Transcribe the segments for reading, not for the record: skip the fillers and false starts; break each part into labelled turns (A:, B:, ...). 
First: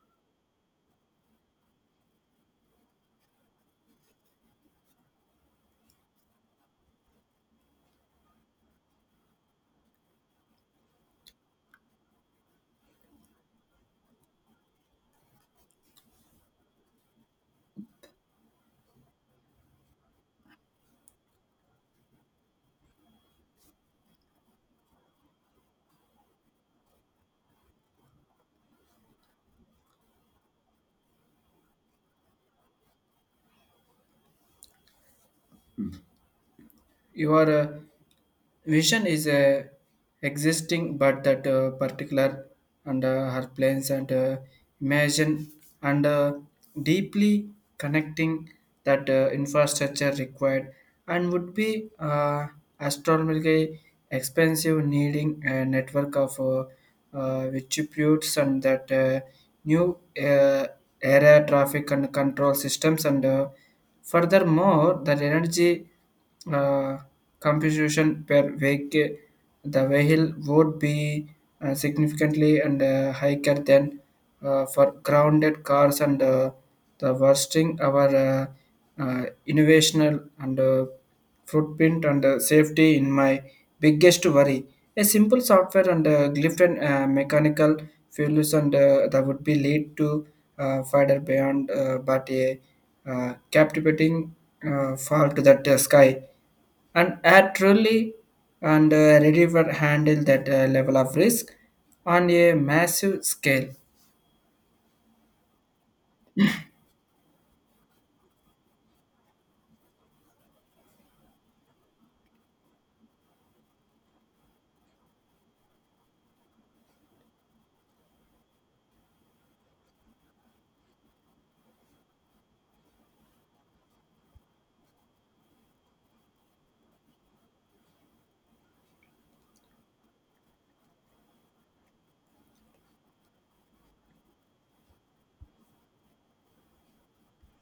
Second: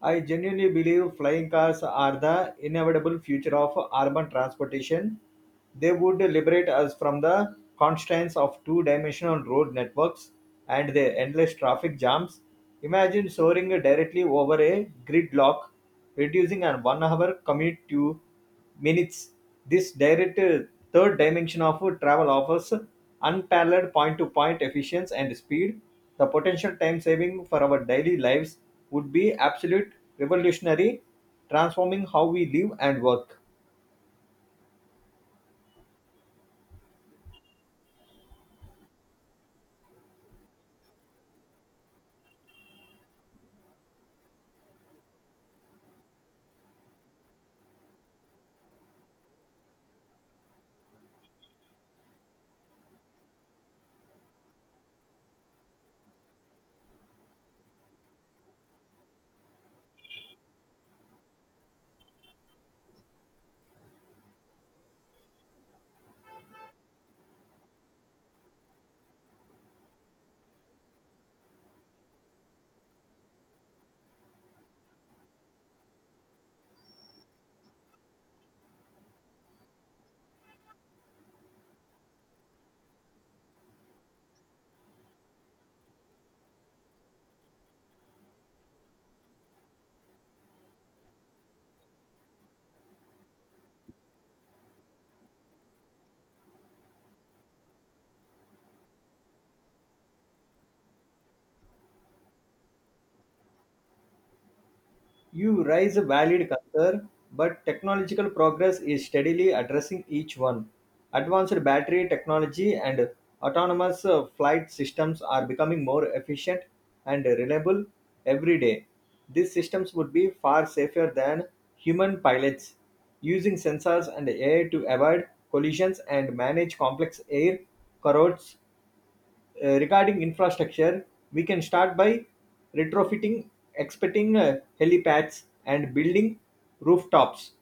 A: I genuinely believe flying cars are the inevitable future of urban transportation. They would liberate us from the constraints of two dimensional road networks and their endless traffic jams. Imagine soaring directly over a gridlock, reducing a 1 hour commute to minutes. This direct third dimension of travel offers unparalleled point to point efficiency and speed. The potential time saving for our daily lives would be absolute revolutionary, transforming how we live and work.
B: Your vision is existing but that particular and her plans and imagine and deeply connecting that infrastructure required and would be astronomically expensive, needing a network of distributes and that new area traffic and control systems. And Furthermore, the energy uh, compensation per vehicle, the vehicle would be significantly and higher than for grounded cars and the worsting our innovational and footprint and safety in my biggest worry. A simple software and glyph and mechanical failures and that would be lead to further beyond, but a captivating fall to that sky. And I truly and ready for handle that level of risk on a massive scale.
A: You raise a valid concern, but technological progress is steadily addressing each one. Advanced battery technology and autonomous flight systems are becoming more efficient and reliable every day. These systems would be far safer than human pilots, using sensors and AI to avoid collisions and manage complex air corrodes. Regarding infrastructure, we can start by retrofitting, expecting helipads and building rooftops.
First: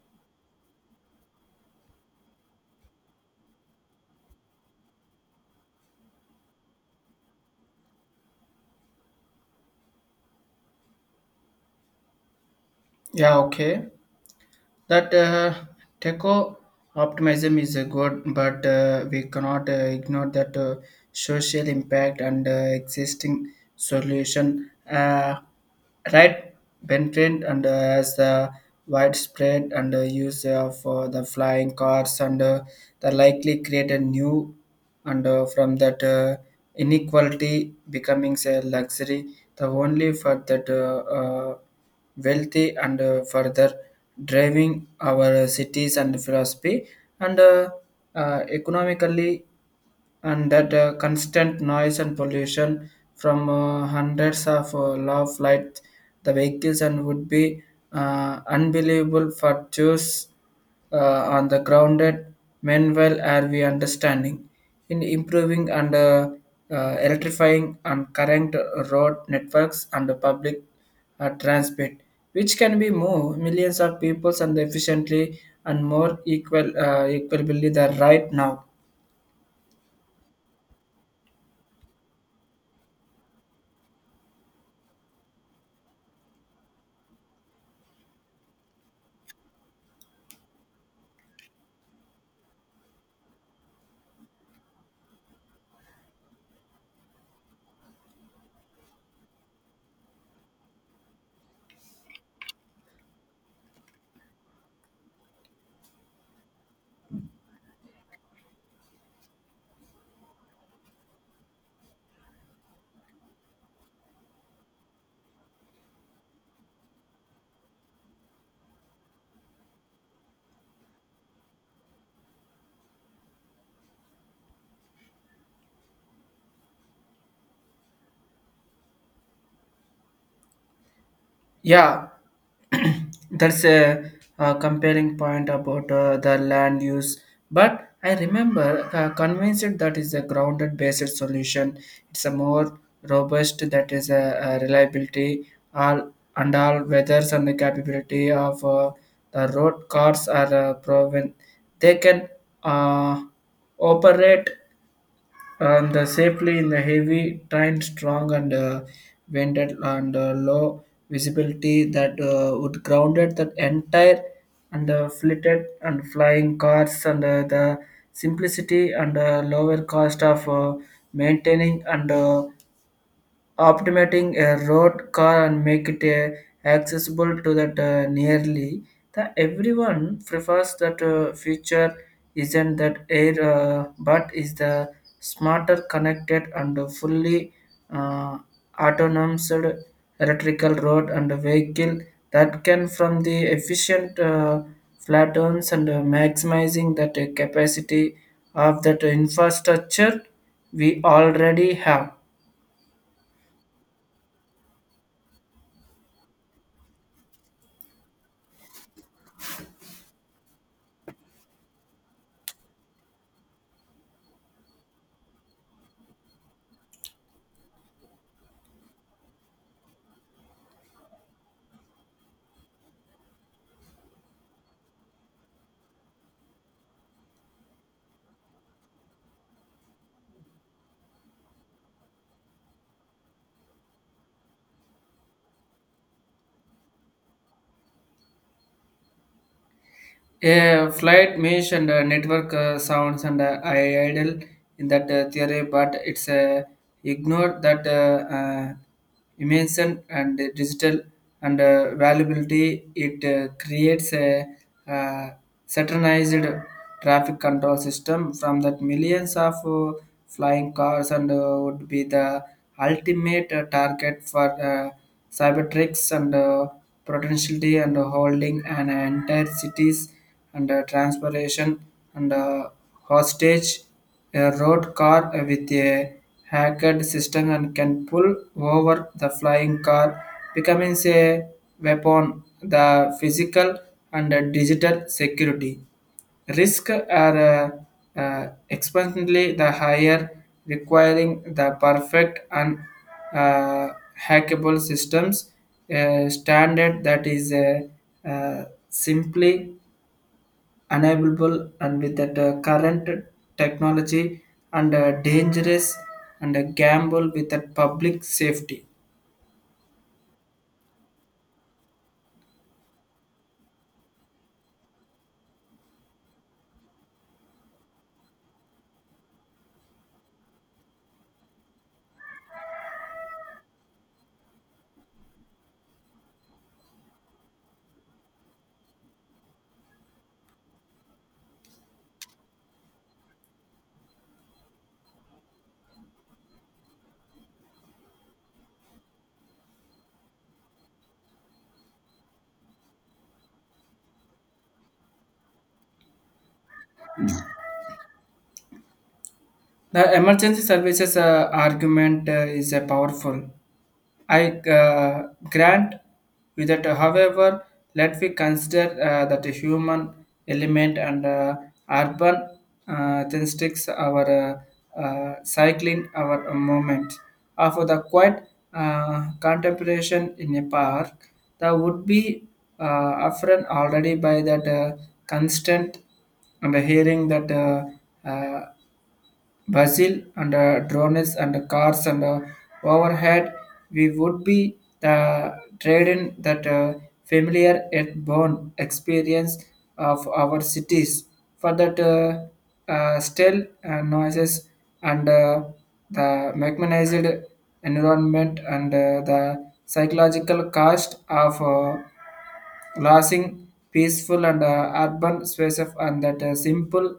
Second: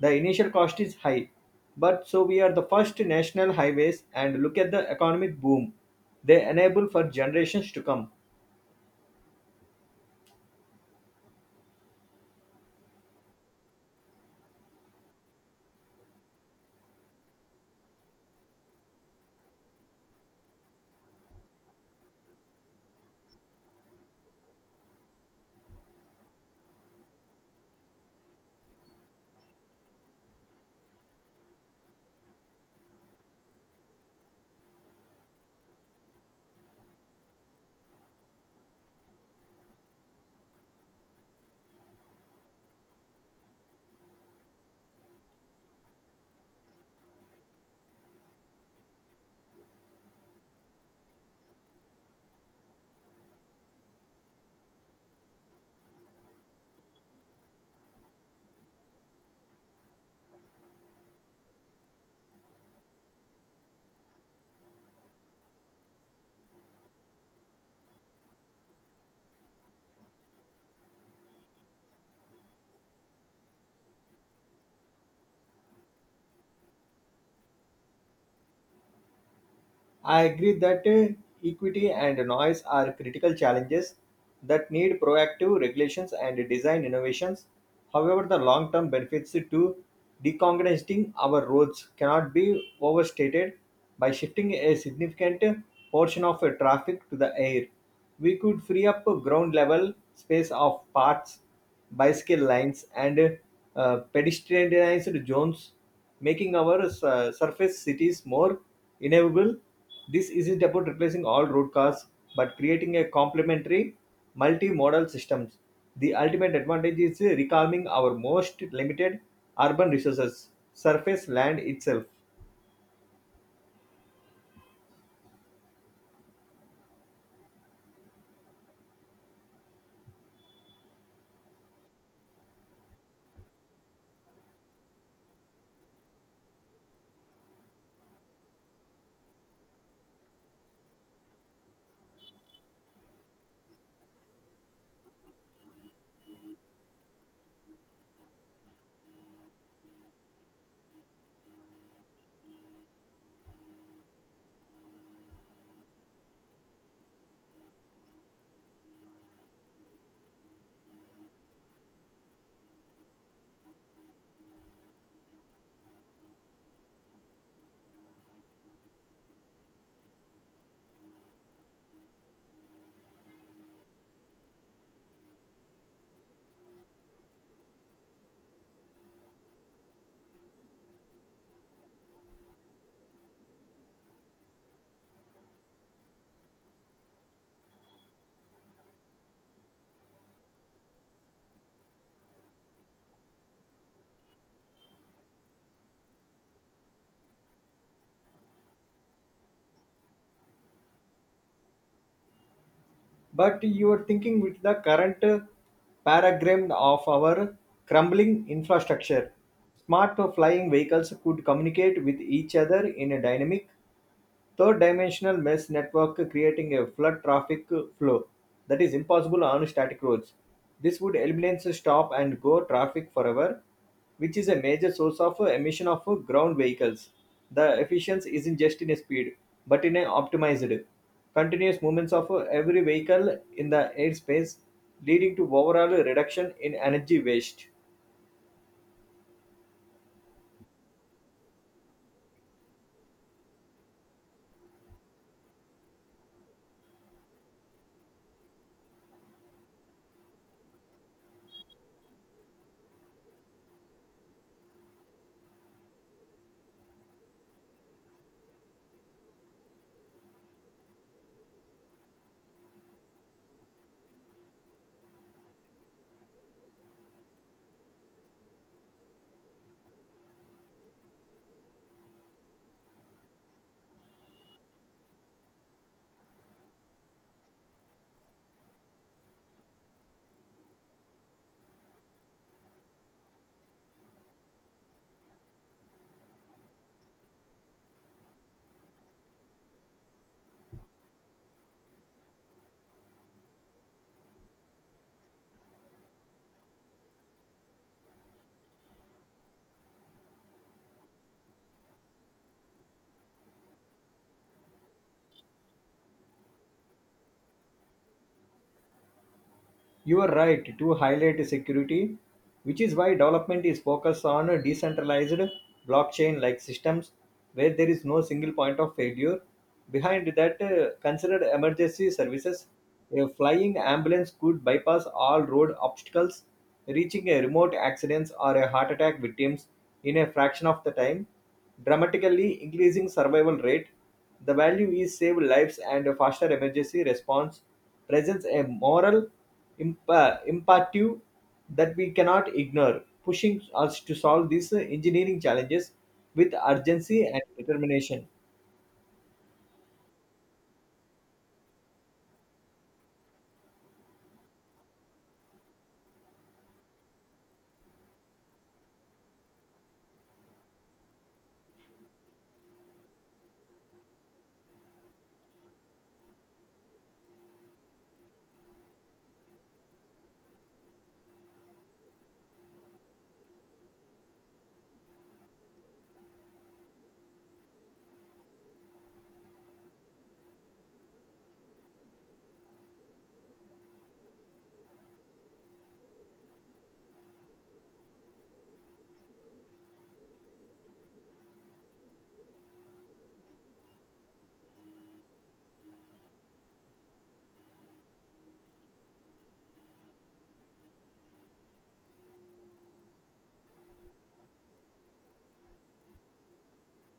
A: The initial cost is high, but so we are the first national highways and look at the economic boom they enable for generations to come.
B: Yeah, okay. That techo optimism is a good, but we cannot ignore that social impact and existing solution, right, bentrend. And As the widespread and use of the flying cars and the likely create a new and from that inequality, becoming a luxury the only for that wealthy and further driving our cities and philosophy and economically, and that constant noise and pollution from hundreds of low flight the vehicles and would be unbelievable for Jews on the grounded. Meanwhile, are we understanding in improving and electrifying and current road networks and the public transport, which can be more millions of people and efficiently and more equal, equally the right now.
A: I agree that equity and noise are critical challenges that need proactive regulations and design innovations. However, the long term benefits to decongesting our roads cannot be overstated. By shifting a significant portion of traffic to the air, we could free up ground level space of parks, bicycle lanes, and pedestrianized zones making our surface cities more inevitable. This isn't about replacing all road cars, but creating a complementary multimodal systems. The ultimate advantage is reclaiming our most limited urban resources, surface land itself.
B: Yeah, that's a, compelling point about the land use. But I remember convinced that is a grounded based solution. It's a more robust that is a reliability all and all weathers, and the capability of the road cars are proven. They can uh, operate and safely in the heavy train strong and vented and low visibility that would grounded that entire and flitted and flying cars. And The simplicity and lower cost of maintaining and optimating a road car and make it accessible to that nearly the everyone prefers that feature isn't that air, but is the smarter connected and fully uh, autonomous electrical road and vehicle that can from the efficient flatons and maximizing that capacity of that infrastructure we already have.
A: But you are thinking with the current paradigm of our crumbling infrastructure, smart flying vehicles could communicate with each other in a dynamic third dimensional mesh network creating a flood traffic flow that is impossible on static roads. This would eliminate stop and go traffic forever, which is a major source of emission of ground vehicles. The efficiency isn't just in speed, but in an optimized, continuous movements of every vehicle in the airspace, leading to overall reduction in energy waste.
B: A flight mesh and network sounds and I idle in that theory, but it's ignore that dimension and the digital and valuability. It creates a uh, saturnized traffic control system from that millions of flying cars and would be the ultimate target for. Cybertricks and potentiality and holding an entire cities and transportation and hostage. A road car with a hacked system and can pull over the flying car, becoming a weapon. The physical and digital security risk are exponentially the higher, requiring the perfect and uh, hackable systems, a standard that is simply unavailable and with that current technology and dangerous and a gamble with that public safety.
A: You are right to highlight security, which is why development is focused on decentralized blockchain like systems where there is no single point of failure. Behind that, considered emergency services. A flying ambulance could bypass all road obstacles, reaching a remote accidents or a heart attack victims in a fraction of the time, dramatically increasing survival rate. The value is save lives and a faster emergency response presents a moral imp imperative that we cannot ignore, pushing us to solve these engineering challenges with urgency and determination.
B: The emergency services argument is powerful, I grant you that, however, let we consider that a human element and urban statistics, our cycling, our movement. After the quiet contemplation in a park, that would be uh, often already by that constant and hearing that uh, Brazil and drones and cars and overhead, we would be the trade in that familiar yet born experience of our cities for that still noises and the mechanized environment and the psychological cost of lasting, peaceful and urban spaces and that simple,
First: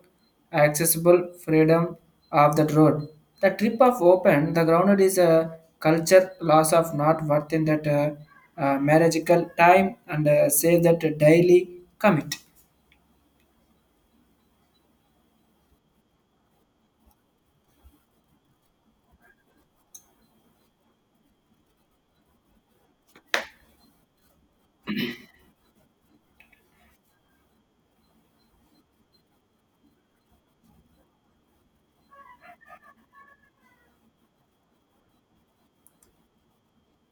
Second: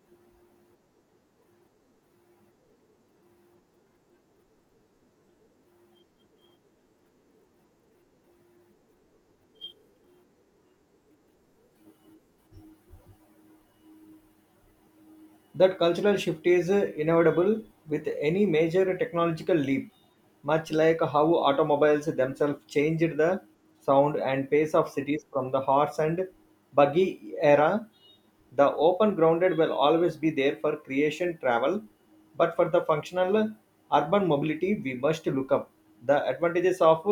B: accessible freedom of that road. The trip of open, the grounded is a culture loss of not worth in that marriageable time and say that daily commit.
A: That cultural shift is inevitable with any major technological leap, much like how automobiles themselves changed the sound and pace of cities from the horse and buggy era. The open grounded will always be there for creation travel but for the functional urban mobility, we must look up the advantages of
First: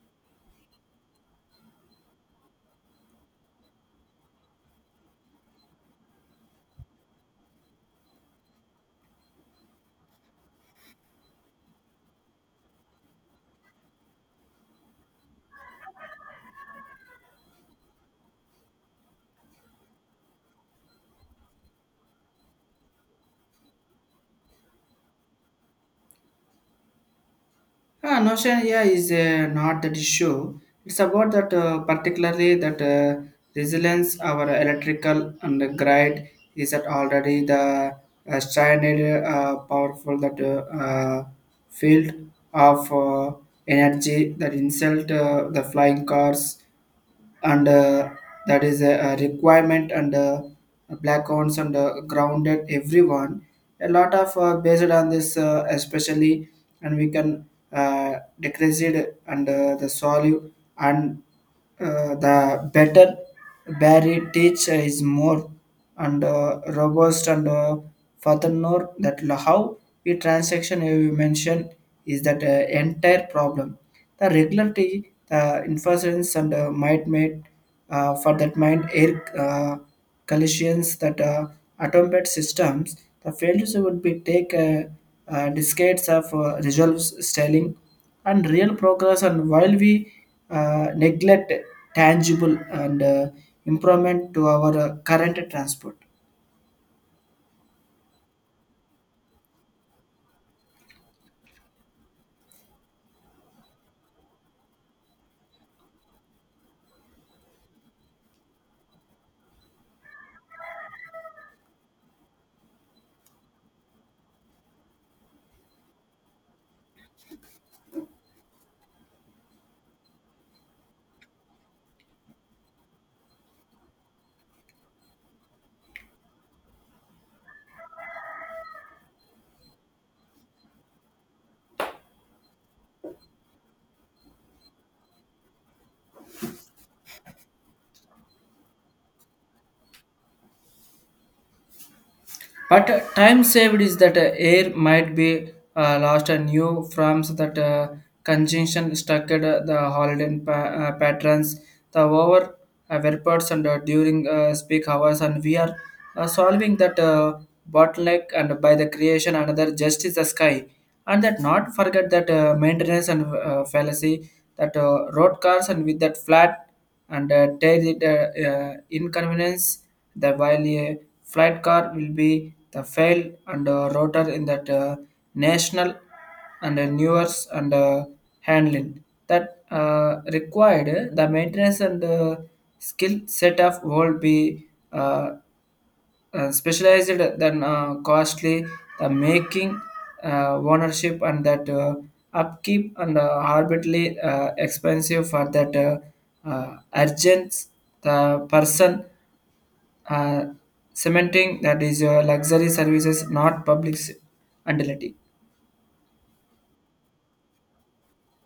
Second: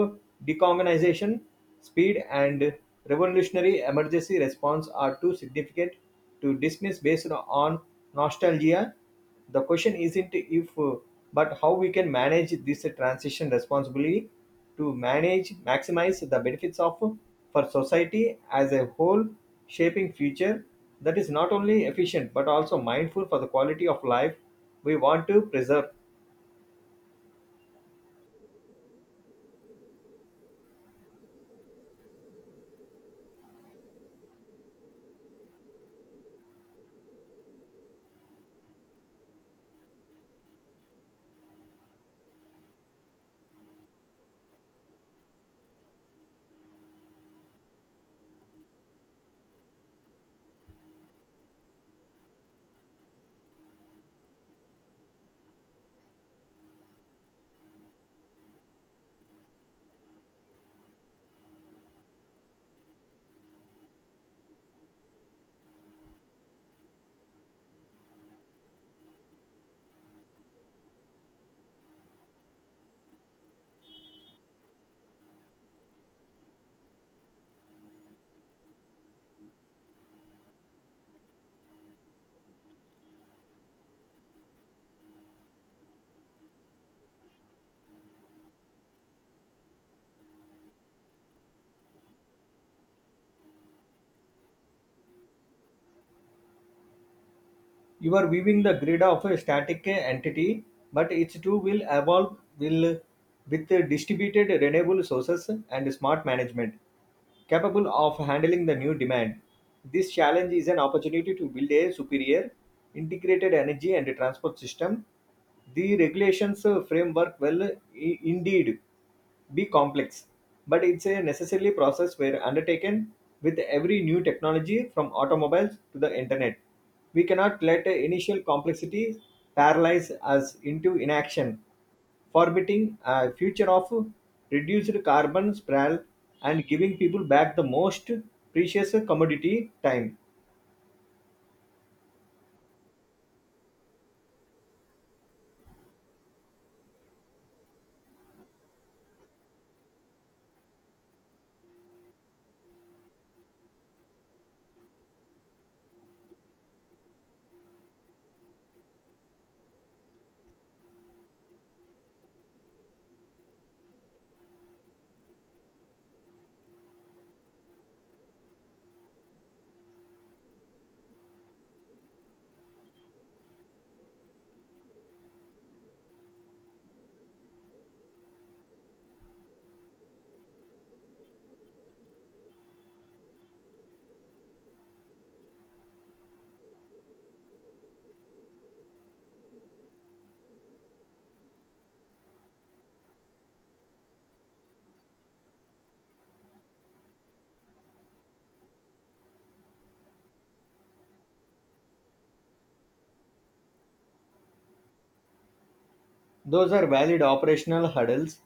A: decarbonization, speed, and revolutionary emergency response are too significant to dismiss based on nostalgia. The question isn't if, but how we can manage this transition responsibly to manage maximize the benefits of for society as a whole shaping future that is not only efficient but also mindful for the quality of life we want to preserve.
B: Ah, notion here is not that issue. It's about that particularly that resilience our electrical and the grid is that already the standard powerful that field of energy that insult the flying cars and that is a requirement and black ones and grounded everyone a lot of based on this especially, and we can uh, decrease it and the solute and the better barry teach is more and robust. And Furthermore, that how we transaction you mentioned is that entire problem, the regularity, the inference and might made for that mind air collisions that automated systems, the failures would be take decades of resolve styling and real progress, and while we neglect tangible and improvement to our current transport.
A: You are weaving the grid of a static entity, but it too will evolve will with distributed renewable sources and smart management capable of handling the new demand. This challenge is an opportunity to build a superior integrated energy and transport system. The regulations framework will indeed be complex, but it's a necessarily process where undertaken with every new technology from automobiles to the internet. We cannot let the initial complexity paralyze us into inaction, forbidding a future of reduced carbon sprawl and giving people back the most precious commodity time.
B: But time saved is that air might be lost, and new forms that conjunction structured the holiday patterns, the over vapours and during peak hours, and we are solving that bottleneck and by the creation another justice the sky, and that not forget that maintenance and fallacy that road cars and with that flat and tell it inconvenience, that while a flight car will be the fail and rotor in that national and newers and handling that required the maintenance and skill set of world be uh, specialized than costly, the making ownership and that upkeep and arbitrarily expensive for that urgent the person uh, cementing that is your luxury services, not public utility.
A: Those are valid operational hurdles,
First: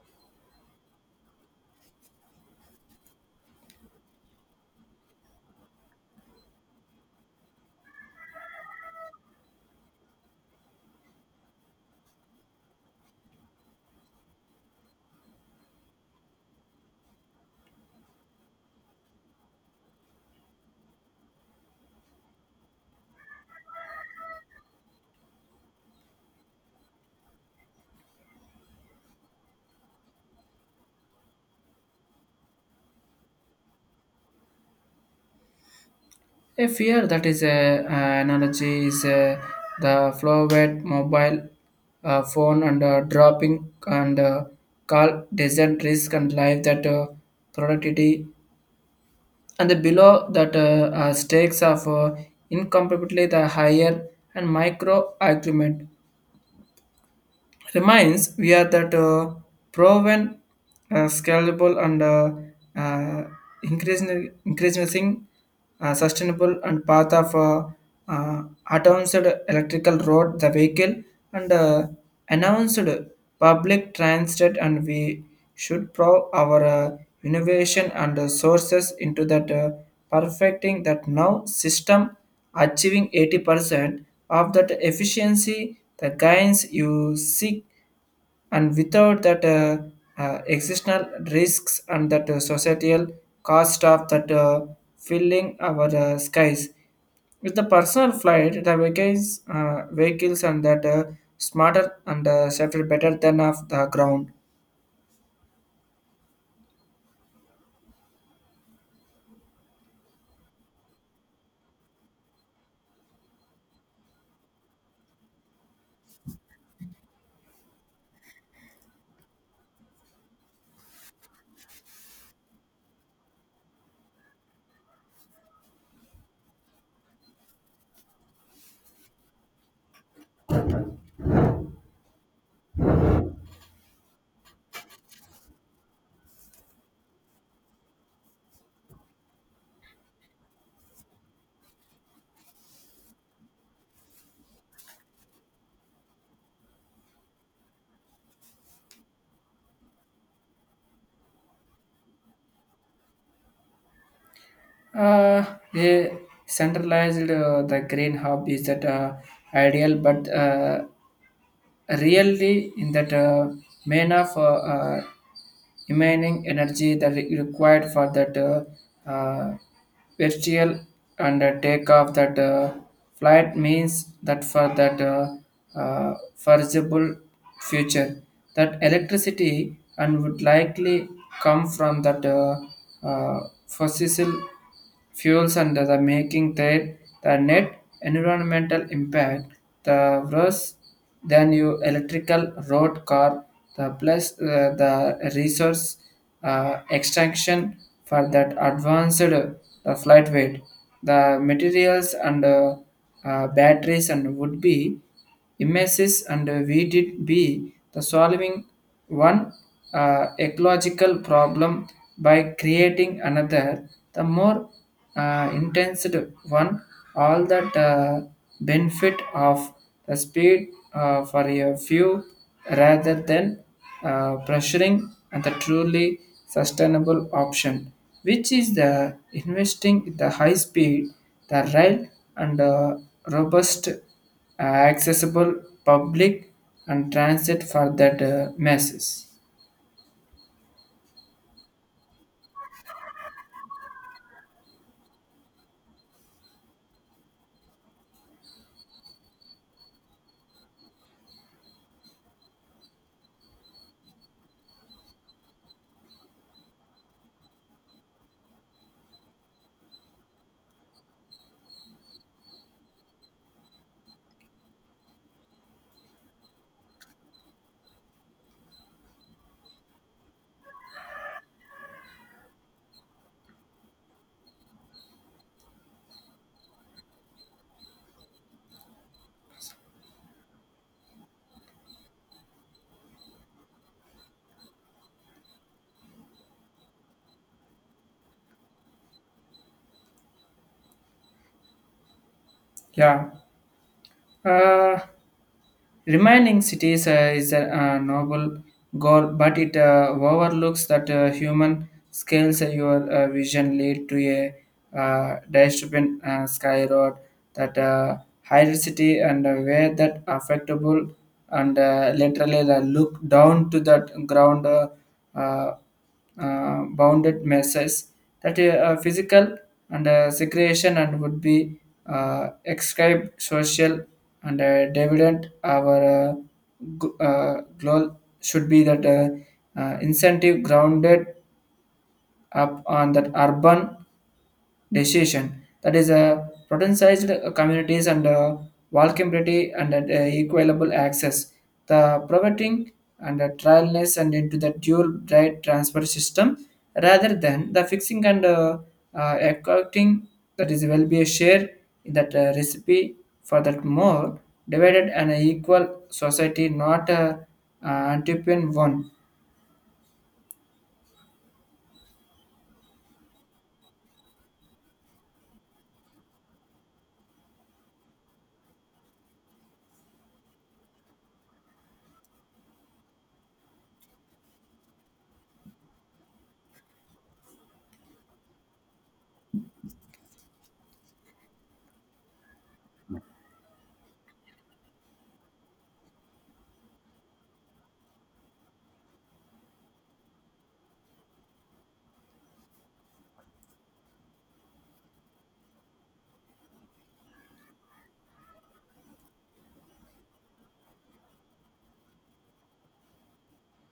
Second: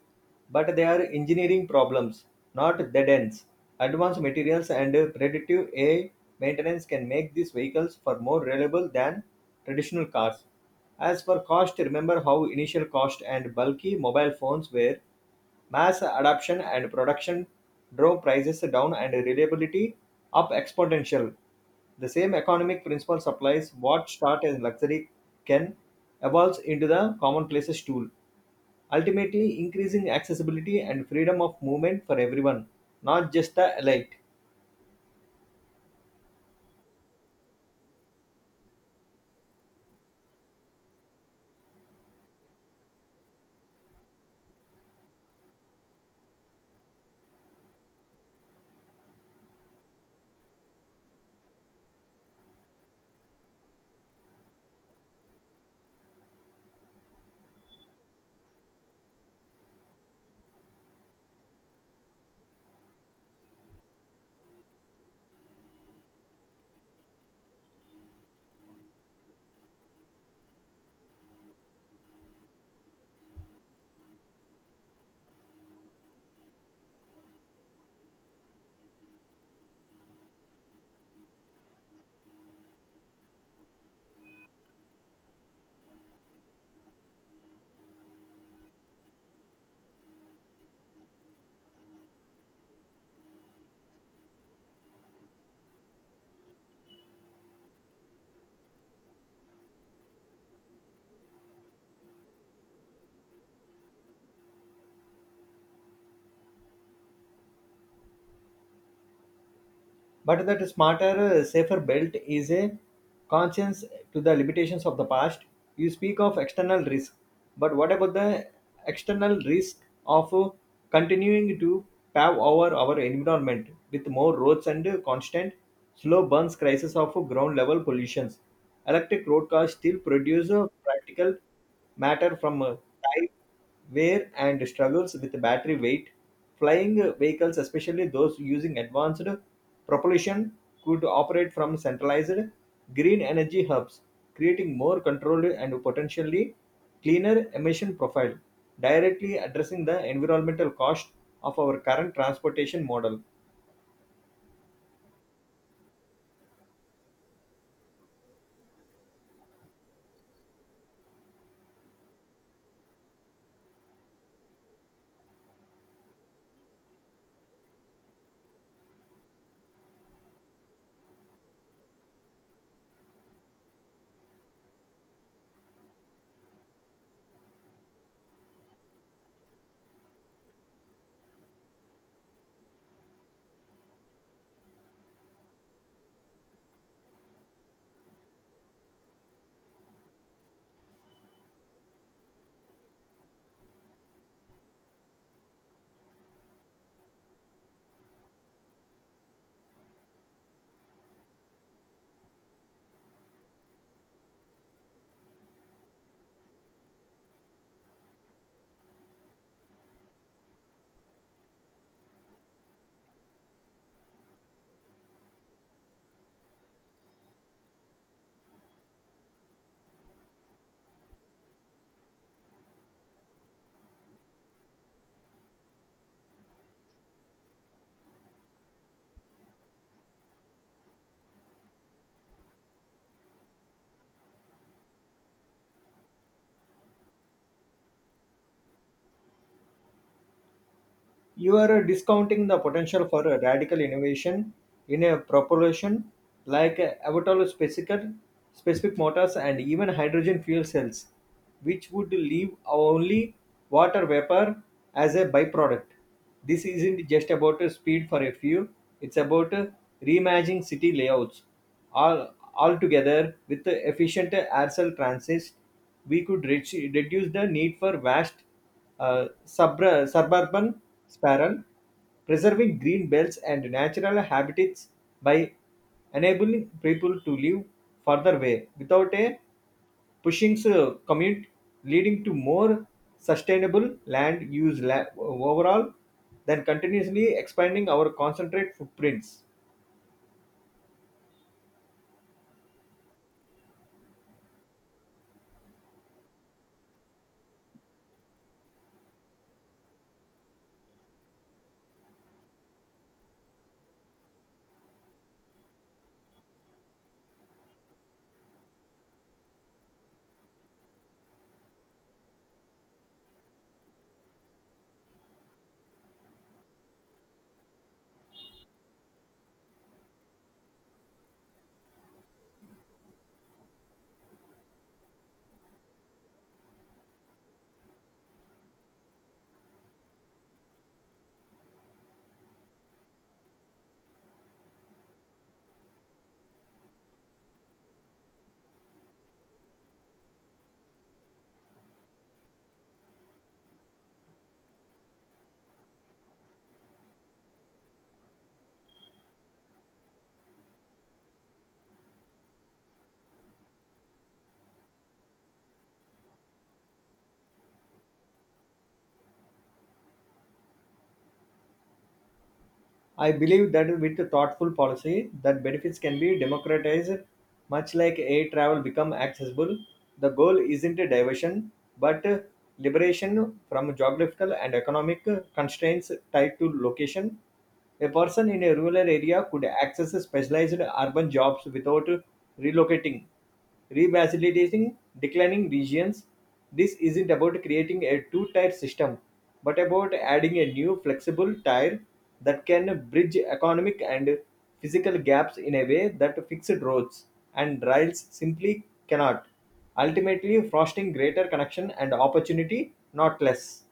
A: but they are engineering problems, not dead ends. Advanced materials and predictive AI maintenance can make these vehicles far more reliable than traditional cars. As for cost, remember how initial cost and bulky mobile phones were. Mass adoption and production drove prices down and reliability up exponential. The same economic principle applies. What starts as luxury can evolve into the commonplace's tool, ultimately increasing accessibility and freedom of movement for everyone, not just the elite.
B: A fear that is a, analogy is the flowed mobile phone and dropping and call desert risk and life that productivity and the below that stakes of incomparably the higher and micro agreement reminds we are that proven, scalable, and uh, increasing sustainable and path of uh, advanced electrical road, the vehicle, and announced public transit, and we should prove our innovation and sources into that perfecting that now system, achieving 80% of that efficiency the gains you seek and without that existential risks and that societal cost of that filling our skies with the personal flight the vehicles and that smarter and safer better than of the ground.
A: But that smarter, safer belt is a conscience to the limitations of the past. You speak of external risk, but what about the external risk of continuing to pave over our environment with more roads and constant slow burns crisis of ground level pollutions? Electric road cars still produce a practical matter from type wear and struggles with battery weight, flying vehicles, especially those using advanced propulsion, could operate from centralized green energy hubs, creating more controlled and potentially cleaner emission profile, directly addressing the environmental cost of our current transportation model.
B: uh, they centralized the green hub is that ideal, but really in that manner for remaining energy that is required for that uh, virtual and take off that flight means, that for that foreseeable future that electricity and would likely come from that uh, fossil fuels and the making their the net environmental impact the worse than your electrical road car, the plus the resource extraction for that advanced flight weight the materials and batteries and would be images, and we did be the solving one ecological problem by creating another, the more intense one, all that benefit of the speed for a few rather than pressuring and the truly sustainable option, which is the investing in the high speed, the rail and robust accessible public and transit for that masses.
A: You are discounting the potential for a radical innovation in a propulsion like specific motors and even hydrogen fuel cells, which would leave only water vapor as a byproduct. This isn't just about a speed for a few, it's about reimagining city layouts. Altogether, with the efficient air cell transit, we could reduce the need for vast suburban sprawl, preserving green belts and natural habitats by enabling people to live further away without a pushing commute, leading to more sustainable land use overall than continuously expanding our concentrate footprints.
B: Yeah, uh, remaining cities is a noble goal, but it overlooks that human scales. Your vision lead to a dystopian sky road that higher city, and where that affectable and literally look down to that ground uh, bounded messes that a physical and segregation and would be ascribed social and dividend our goal should be that incentive grounded up on that urban decision that is a potentialized protectionized communities and vulnerability and equitable access the providing and trialness and into the dual right transfer system rather than the fixing and accounting that is will be a share in that recipe for that more divided and equal society, not a antipian one.
A: I believe that with a thoughtful policy, that benefits can be democratized, much like air travel become accessible. The goal isn't a diversion, but liberation from geographical and economic constraints tied to location. A person in a rural area could access specialized urban jobs without relocating, revitalizing declining regions. This isn't about creating a two tier system, but about adding a new flexible tier that can bridge economic and physical gaps in a way that fixed roads and rails simply cannot. Ultimately, fostering greater connection and opportunity, not less.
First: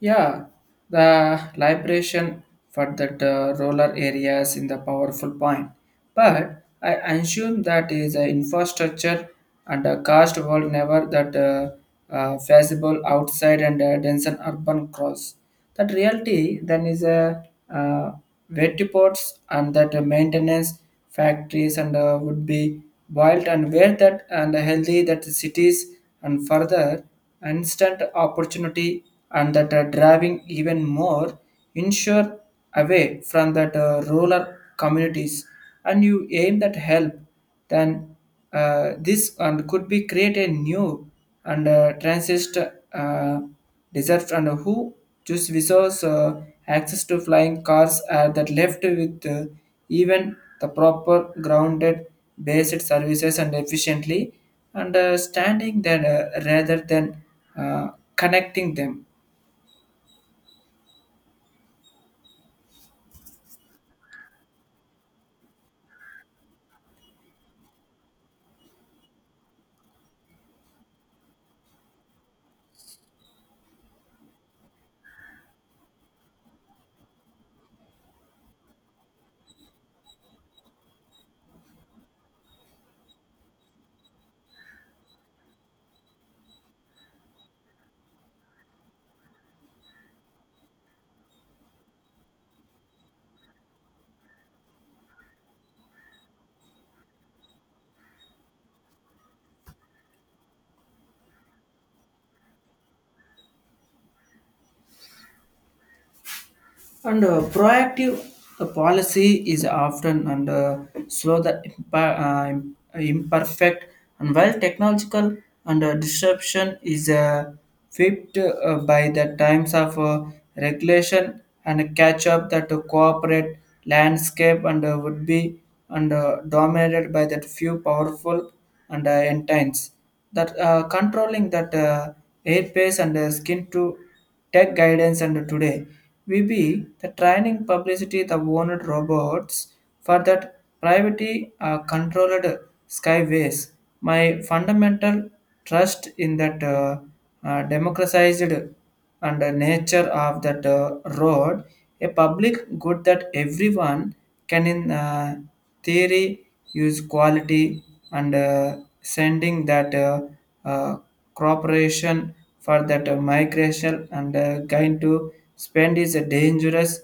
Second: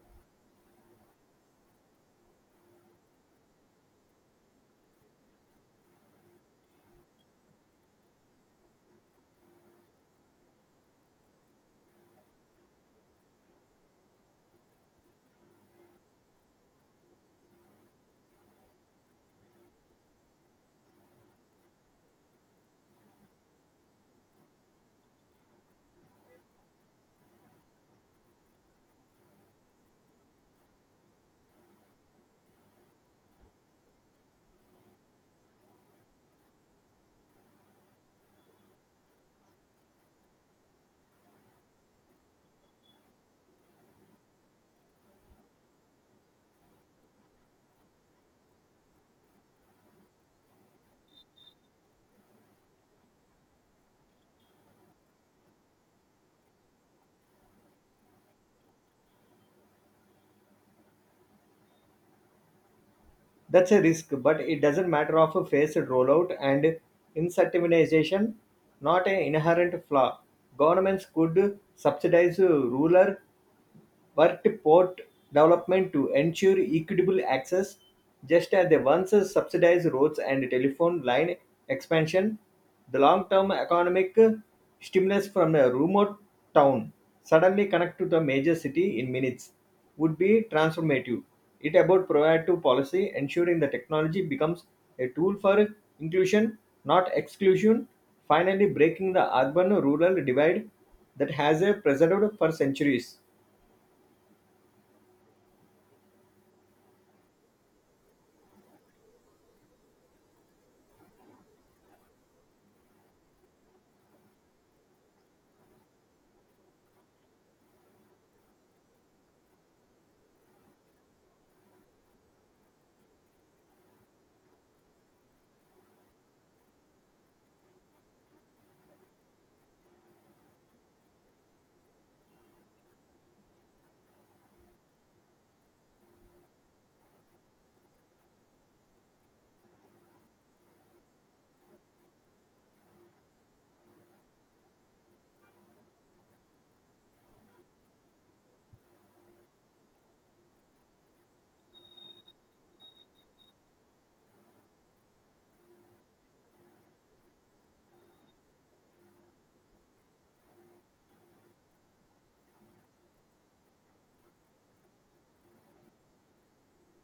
B: Yeah, the liberation for that roller areas in the powerful point. But I assume that is an infrastructure and a cost world never that feasible outside and dense and urban cross. That reality then is a uh, wet ports and that maintenance factories and would be wild and where that and healthy that cities and further instant opportunity and that driving even more ensure away from that rural communities and you aim that help then this and could be create a new and transist uh, desert and who choose visas access to flying cars are that left with even the proper grounded based services and efficiently understanding that rather than uh, connecting them.
A: That's a risk, but it doesn't matter of a phased rollout and incentivization, not an inherent flaw. Governments could subsidize rural worked port development to ensure equitable access, just as they once subsidized roads and telephone line expansion. The long-term economic stimulus from a remote town suddenly connect to the major city in minutes would be transformative. It about proactive policy, ensuring the technology becomes a tool for inclusion, not exclusion, finally breaking the urban-rural divide that has preserved for centuries.
B: And proactive policy is often and slow the imperfect and while technological and disruption is flipped by the times of regulation and catch up that cooperate landscape and would be and dominated by that few powerful and intense that controlling that airspace and skin to tech guidance and today we be the training publicity the owned robots for that privacy controlled skyways. My fundamental trust in that democratized and the nature of that road, a public good that everyone can in theory use quality and sending that uh, cooperation for that migration and going to spend is a dangerous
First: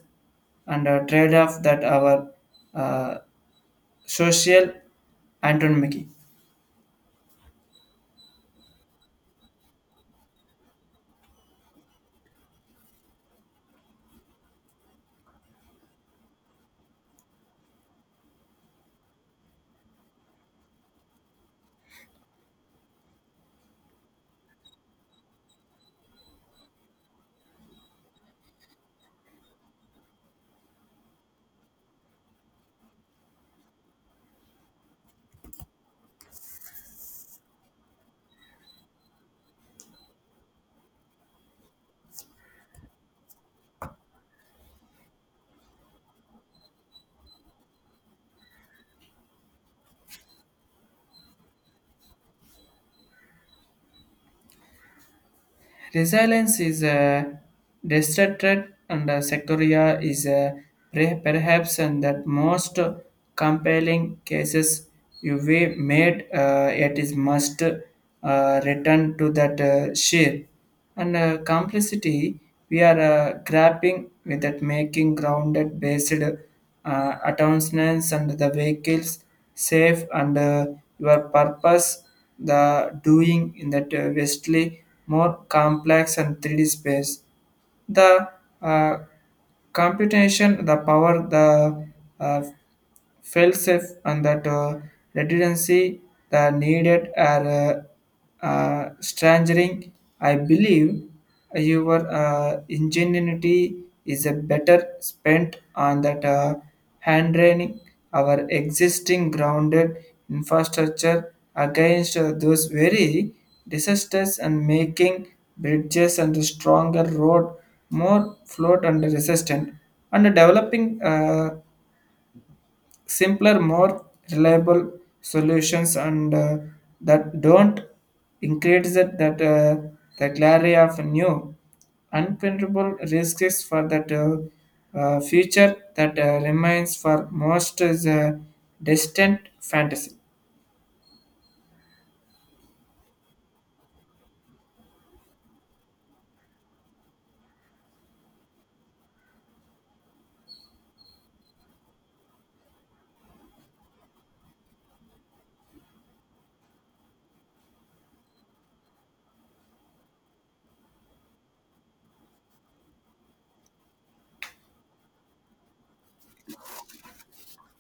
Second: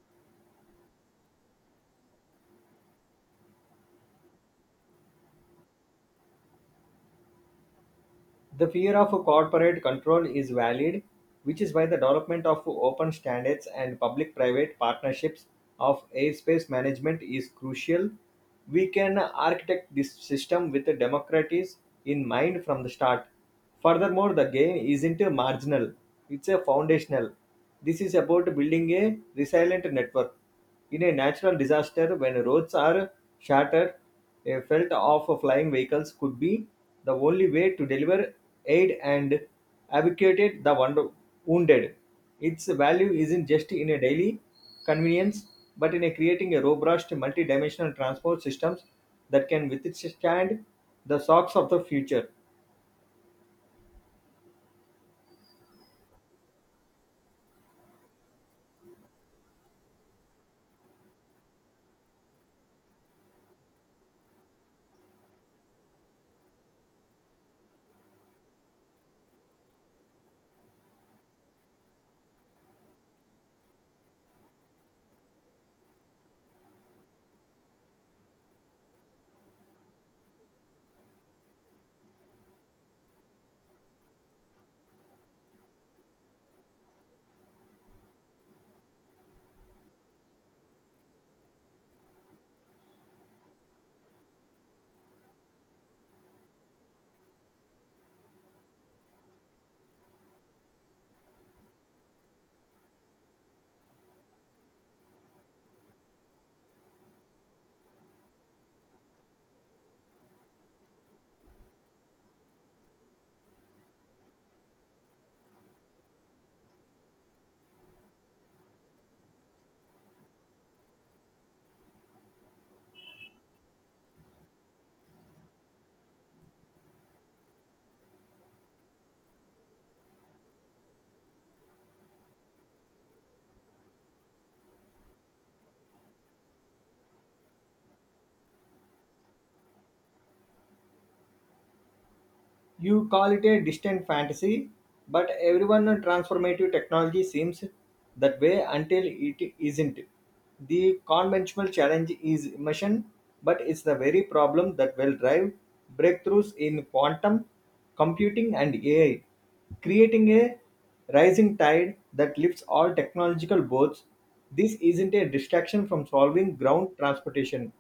B: and a trade-off that our uh, social Anton.
A: The fear of corporate control is valid, which is why the development of open standards and public private partnerships of airspace management is crucial. We can architect this system with the democracies in mind from the start. Furthermore, the gain isn't a marginal, it's a foundational. This is about building a resilient network. In a natural disaster, when roads are shattered, a felt of flying vehicles could be the only way to deliver aid and evacuate the wounded. Its value isn't just in a daily convenience, but in a creating a robust multi-dimensional transport systems that can withstand the shocks of the future.
B: Resilience is a distracted and a sectoria is a perhaps and that most compelling cases you we made it is must return to that share and complexity we are grappling with that making grounded based attachments and the vehicles safe and your purpose the doing in that vastly more complex and 3D space the uh, computation, the power, the uh, failsafe, and that redundancy the needed are strangering. I believe your ingenuity is a better spent on that hand training our existing grounded infrastructure against those very disasters and making bridges and a stronger road more flood and resistant and developing simpler more reliable solutions and that don't increase that the clarity of new unprintable risks for that future that remains for most is a distant fantasy.
A: You call it a distant fantasy, but everyone transformative technology seems that way until it isn't. The conventional challenge is immersion, but it's the very problem that will drive breakthroughs in quantum computing and AI, creating a rising tide that lifts all technological boats. This isn't a distraction from solving ground transportation.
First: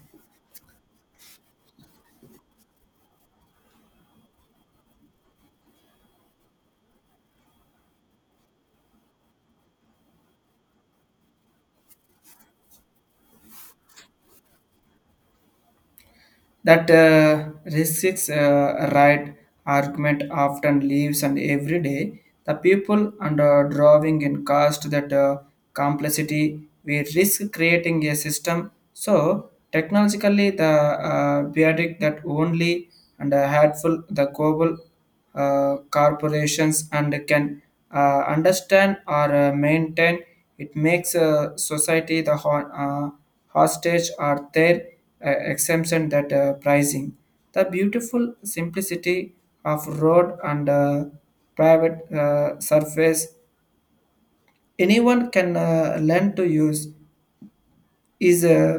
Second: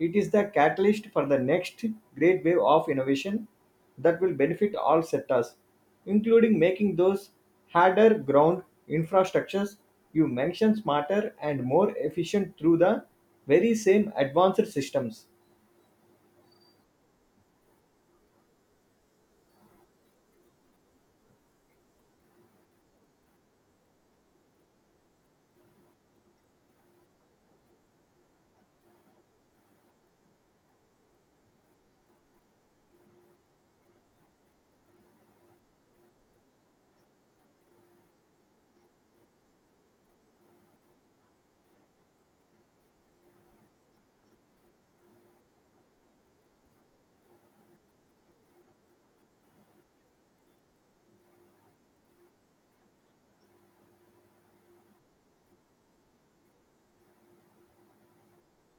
A: It is the catalyst for the next great wave of innovation that will benefit all sectors, including making those harder ground infrastructures you mentioned smarter and more efficient through the very same advanced systems.
B: That restricts right argument often leaves and every day the people under drawing in cost that complexity we risk creating a system so technologically the periodic that only and helpful the global corporations and can understand or maintain it makes society the hostage or their exemption that pricing the beautiful simplicity of road and private surface anyone can learn to use is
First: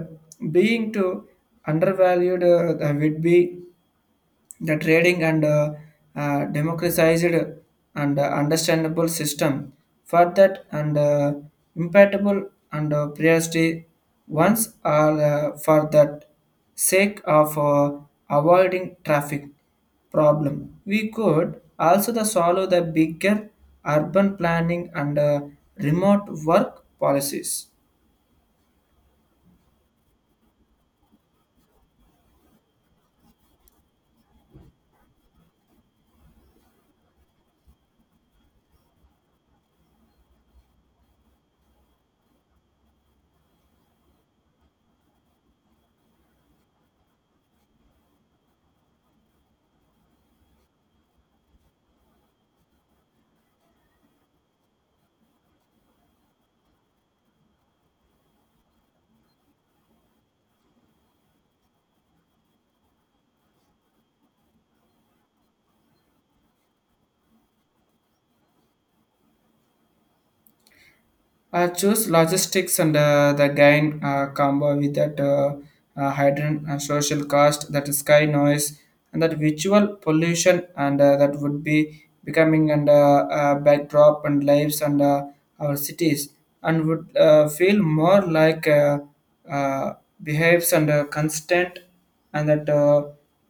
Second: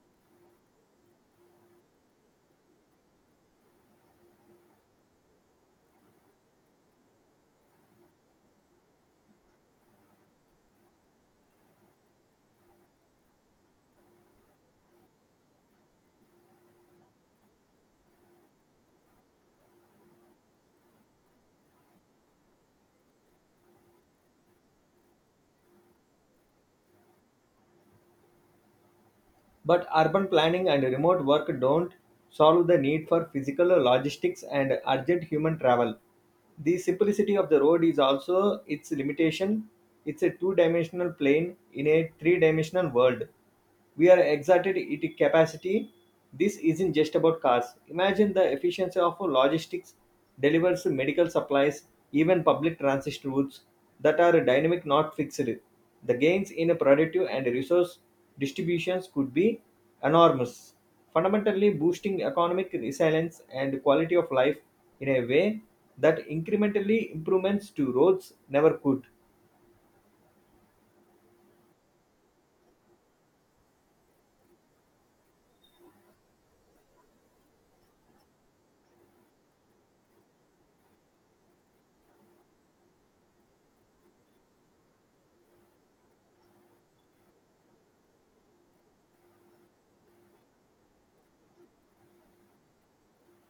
B: being to undervalued would be the trading and democratized and understandable system for that and impeccable and priority ones are for that sake of avoiding traffic problem. We could also the solve the bigger urban planning and remote work policies.
A: But urban planning and remote work don't solve the need for physical logistics and urgent human travel. The simplicity of the road is also its limitation. It's a two dimensional plane in a three dimensional world. We are exerted its capacity. This isn't just about cars. Imagine the efficiency of logistics delivers medical supplies, even public transit routes that are dynamic, not fixed. The gains in productive and resource distributions could be enormous, fundamentally boosting economic resilience and quality of life in a way that incrementally improvements to roads never could.
B: I choose logistics and the gain combo with that hydrogen and social cost, that sky noise, and that visual pollution, and that would be becoming and backdrop and lives and our cities, and would feel more like uh, behaves and constant, and that uh,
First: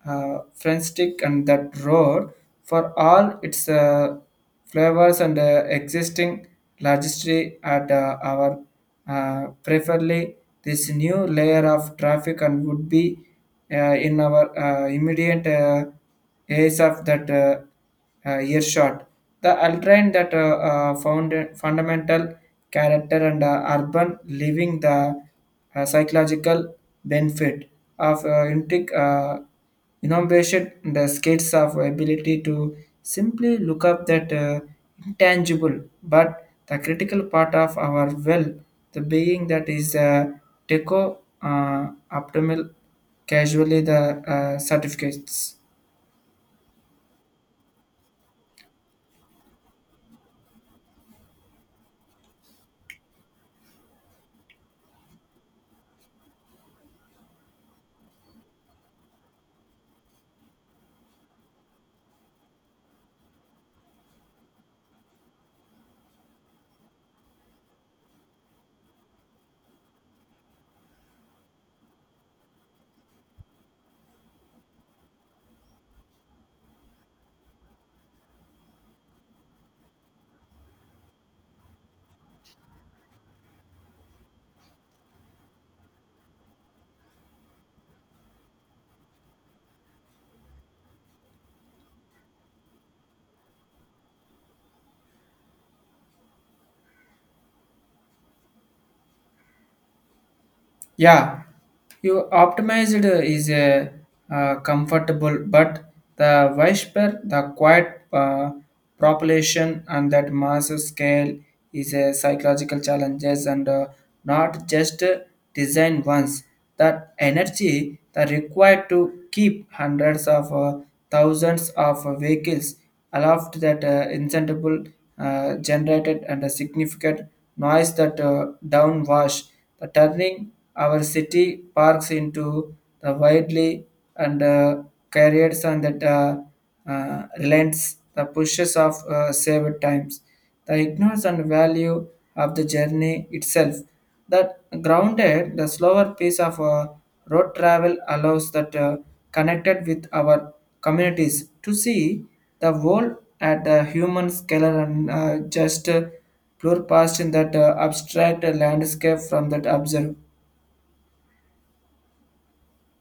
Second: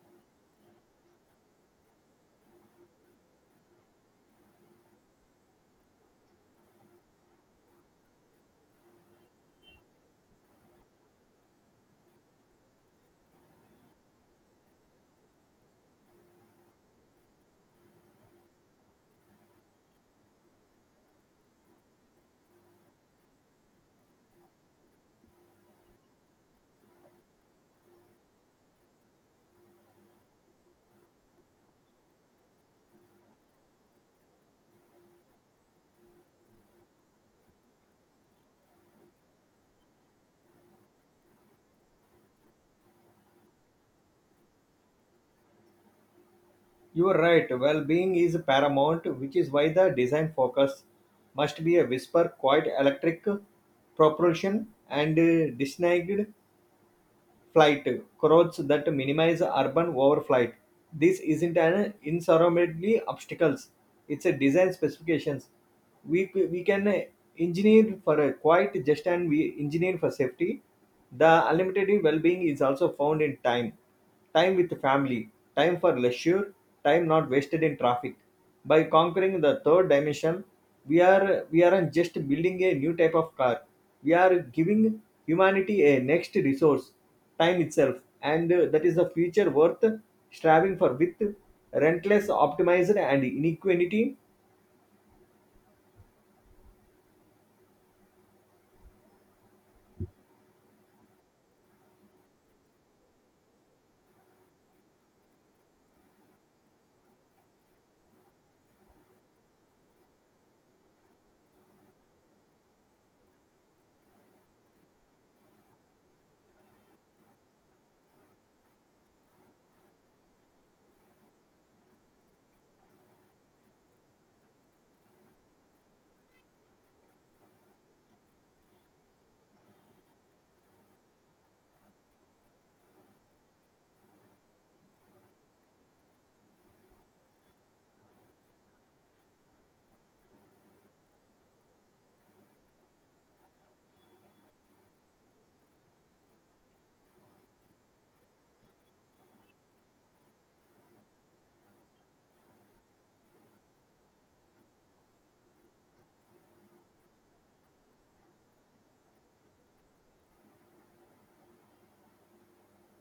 B: uh, friendstick and that road for all its. Flavors and existing registry at our preferably this new layer of traffic and would be in our immediate ace of that earshot. The Ultrain that found fundamental character and urban living the psychological benefit of intrigue. Innovation and the scales of ability to simply look up that intangible but the critical part of our will the being that is deco uh, optimal casually the certificates.
A: You are right, well being is paramount, which is why the design focus must be a whisper, quiet electric propulsion and designed flight routes that minimize urban overflight. This isn't an insurmountable obstacles. It's a design specifications. We can engineer for a quiet just and we engineer for safety. The unlimited well-being is also found in time. Time with family, time for leisure, time not wasted in traffic. By conquering the third dimension, we aren't just building a new type of car. We are giving humanity a next resource time itself, and that is a future worth striving for with relentless optimism and inequality.
B: Yeah, you optimized is a comfortable, but the whisper, the quiet population, and that massive scale is a psychological challenges and not just design once. That energy that required to keep hundreds of thousands of vehicles aloft that incentible generated and a significant noise that downwash, the turning our city parks into the widely and carriers and that relents the pushes of saved times. The ignorance and value of the journey itself. That grounded, the slower pace of road travel allows that connected with our communities to see the world at the human scale and just blur past in that abstract landscape from that observe.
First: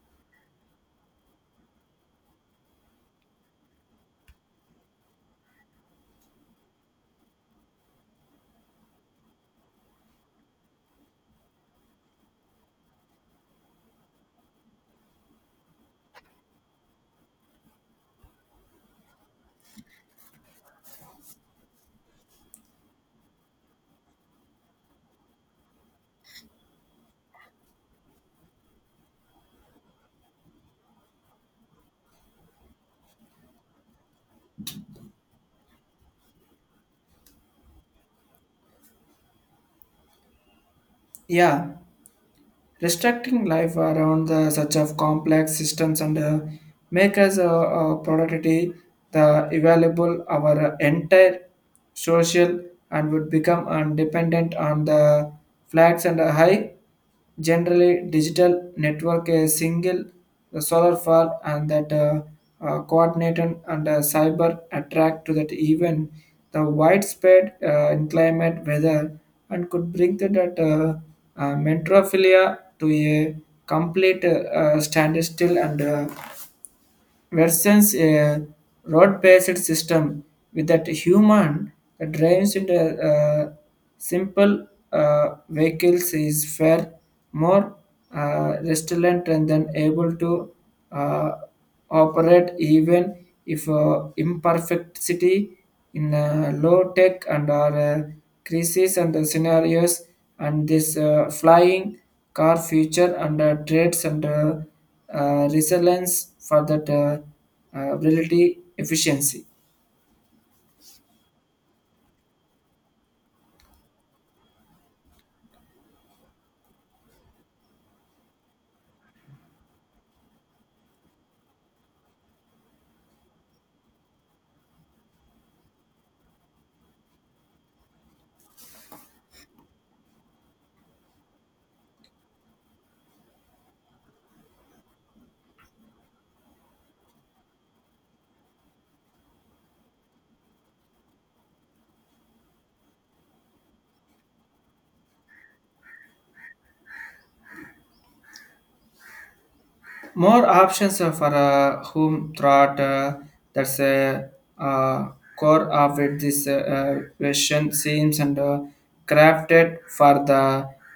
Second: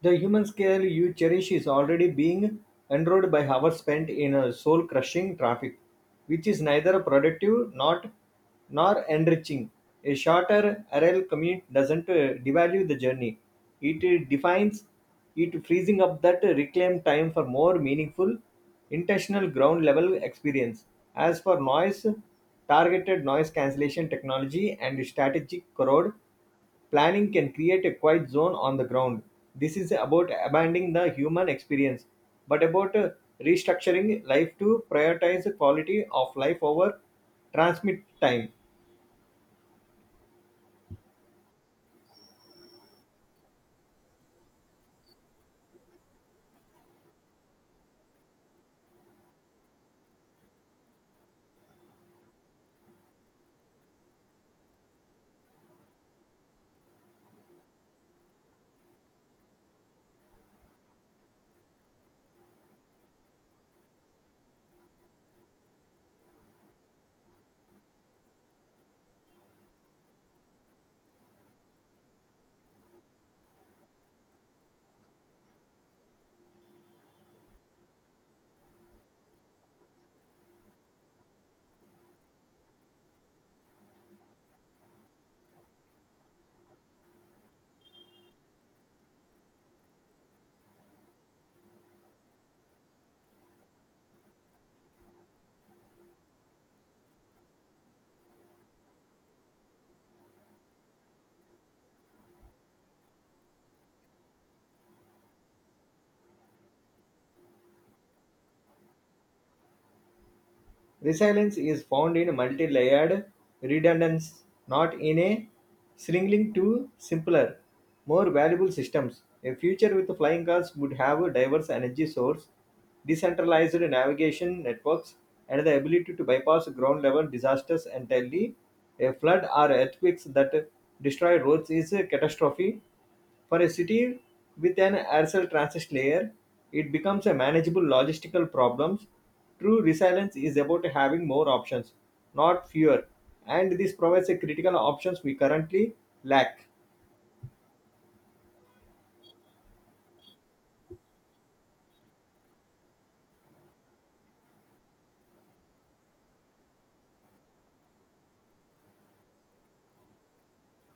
A: The human scale you cherish is already being eroded by hours spent in a soul-crushing traffic, which is neither productive not, nor enriching. A shorter RL commute doesn't devalue the journey. It defines it freezing up that reclaimed time for more meaningful, intentional ground level experience. As for noise, targeted noise cancellation technology and strategic corrode planning can create a quiet zone on the ground. This is about abandoning the human experience, but about restructuring life to prioritize the quality of life over transmit time.
B: Yeah. Restricting life around the such of complex systems and make us a productivity the available our entire social and would become dependent on the flags and a high generally digital network a single the solar fall and that coordinated and cyber attract to that even the widespread in climate weather and could bring to that metrophilia to a complete standstill and versus a road-based system with that human that drives into simple vehicles is far more resilient and then able to uh, operate even if imperfectity in low tech and our crises and the scenarios and this flying car future and trades and resilience for that reality efficiency.
A: Resilience is found in multi-layered redundancy, not in a shrinking to simpler, more valuable systems. A future with flying cars would have a diverse energy source, decentralized navigation networks, and the ability to bypass ground-level disasters entirely. A flood or earthquakes that destroy roads is a catastrophe for a city with an Aircel transit layer, it becomes a manageable logistical problem. True resilience is about having more options, not fewer, and this provides a critical options we currently lack.
B: More options are for whom throughout that's a uh, core of it. This question seems and crafted for the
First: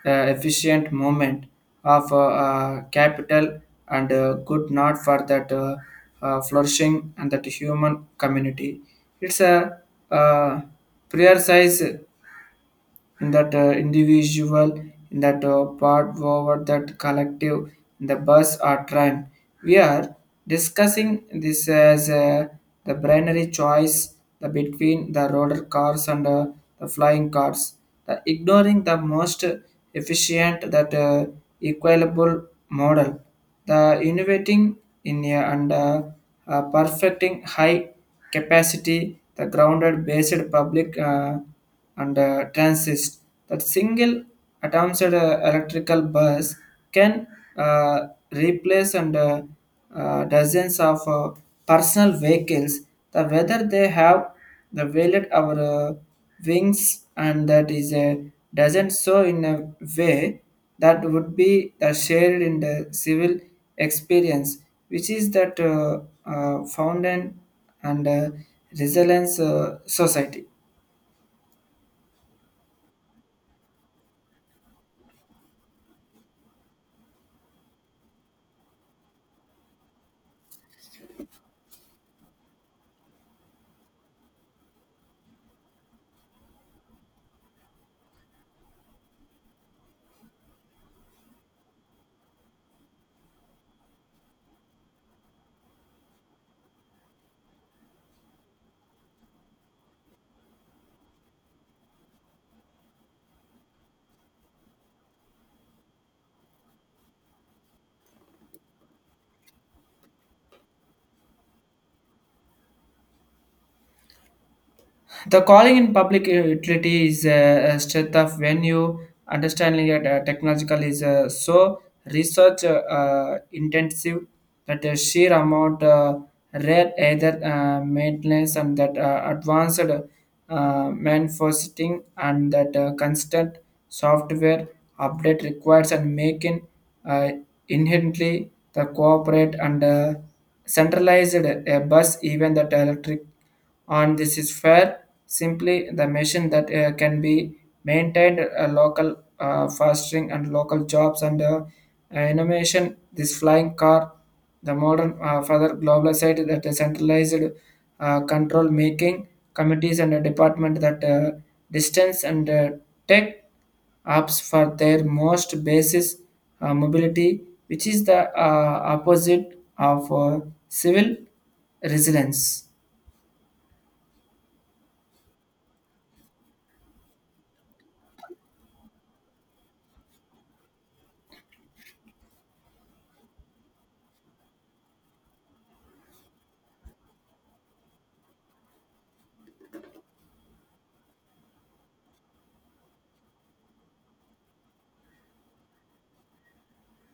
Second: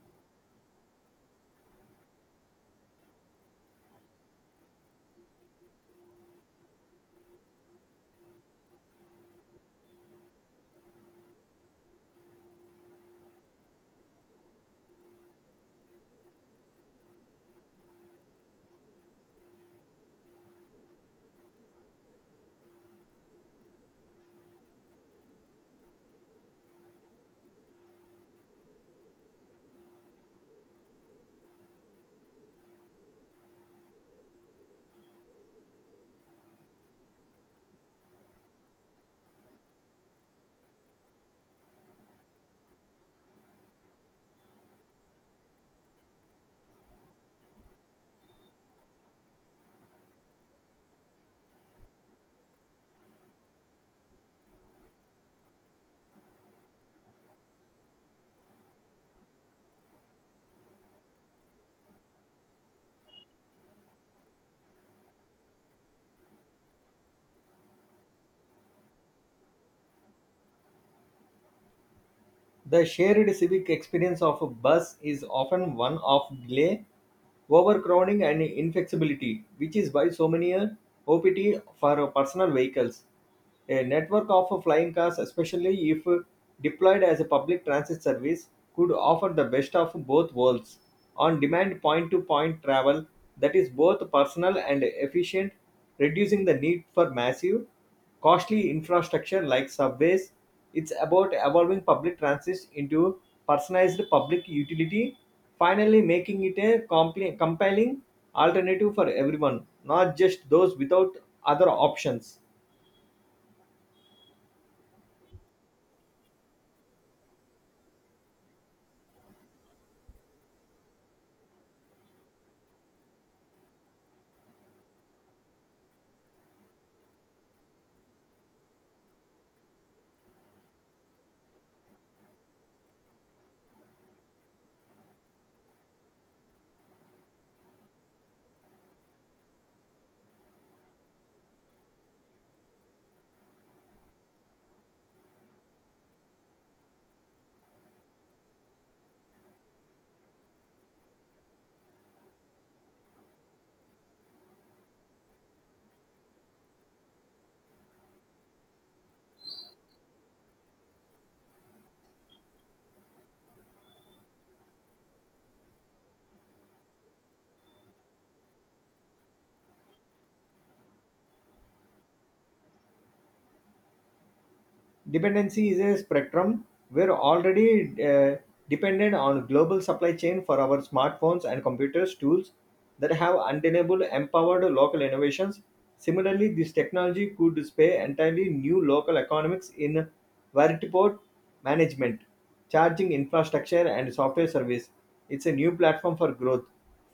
B: efficient movement of capital and good not for that flourishing and that human community. It's a uh, prioritize in that individual, in that part forward, that collective, in the bus or train. We are discussing this as the binary choice the between the roller cars and the flying cars. The ignoring the most efficient that equitable model. The innovating in a and perfecting high capacity the grounded based public. And transist that single atoms at a electrical bus can replace and dozens of personal vehicles the whether they have the valet our wings and that is a doesn't so in a way that would be shared in the civil experience which is that founded and resilience society.
A: The shared civic experience of a bus is often one of delay overcrowding and inflexibility, which is why so many OPT for personal vehicles. A network of flying cars, especially if deployed as a public transit service, could offer the best of both worlds. On demand point to point travel that is both personal and efficient, reducing the need for massive, costly infrastructure like subways. It's about evolving public transit into personalized public utility, finally making it a compelling alternative for everyone, not just those without other options.
B: The calling in public utility is a strength of when you understanding it technological is so research intensive that the sheer amount rare either maintenance and that advanced manifesting and that constant software update requires and making uh, inherently the cooperate and centralized a bus even that electric and this is fair simply the machine that can be maintained local fostering and local jobs and innovation this flying car the modern further global site that is centralized control making committees and a department that distance and tech apps for their most basis mobility which is the opposite of civil resilience.
A: Dependency is a spectrum. We're already dependent on global supply chain for our smartphones and computers tools that have undeniable empowered local innovations. Similarly, this technology could display entirely new local economics in vertiport management, charging infrastructure and software service. It's a new platform for growth.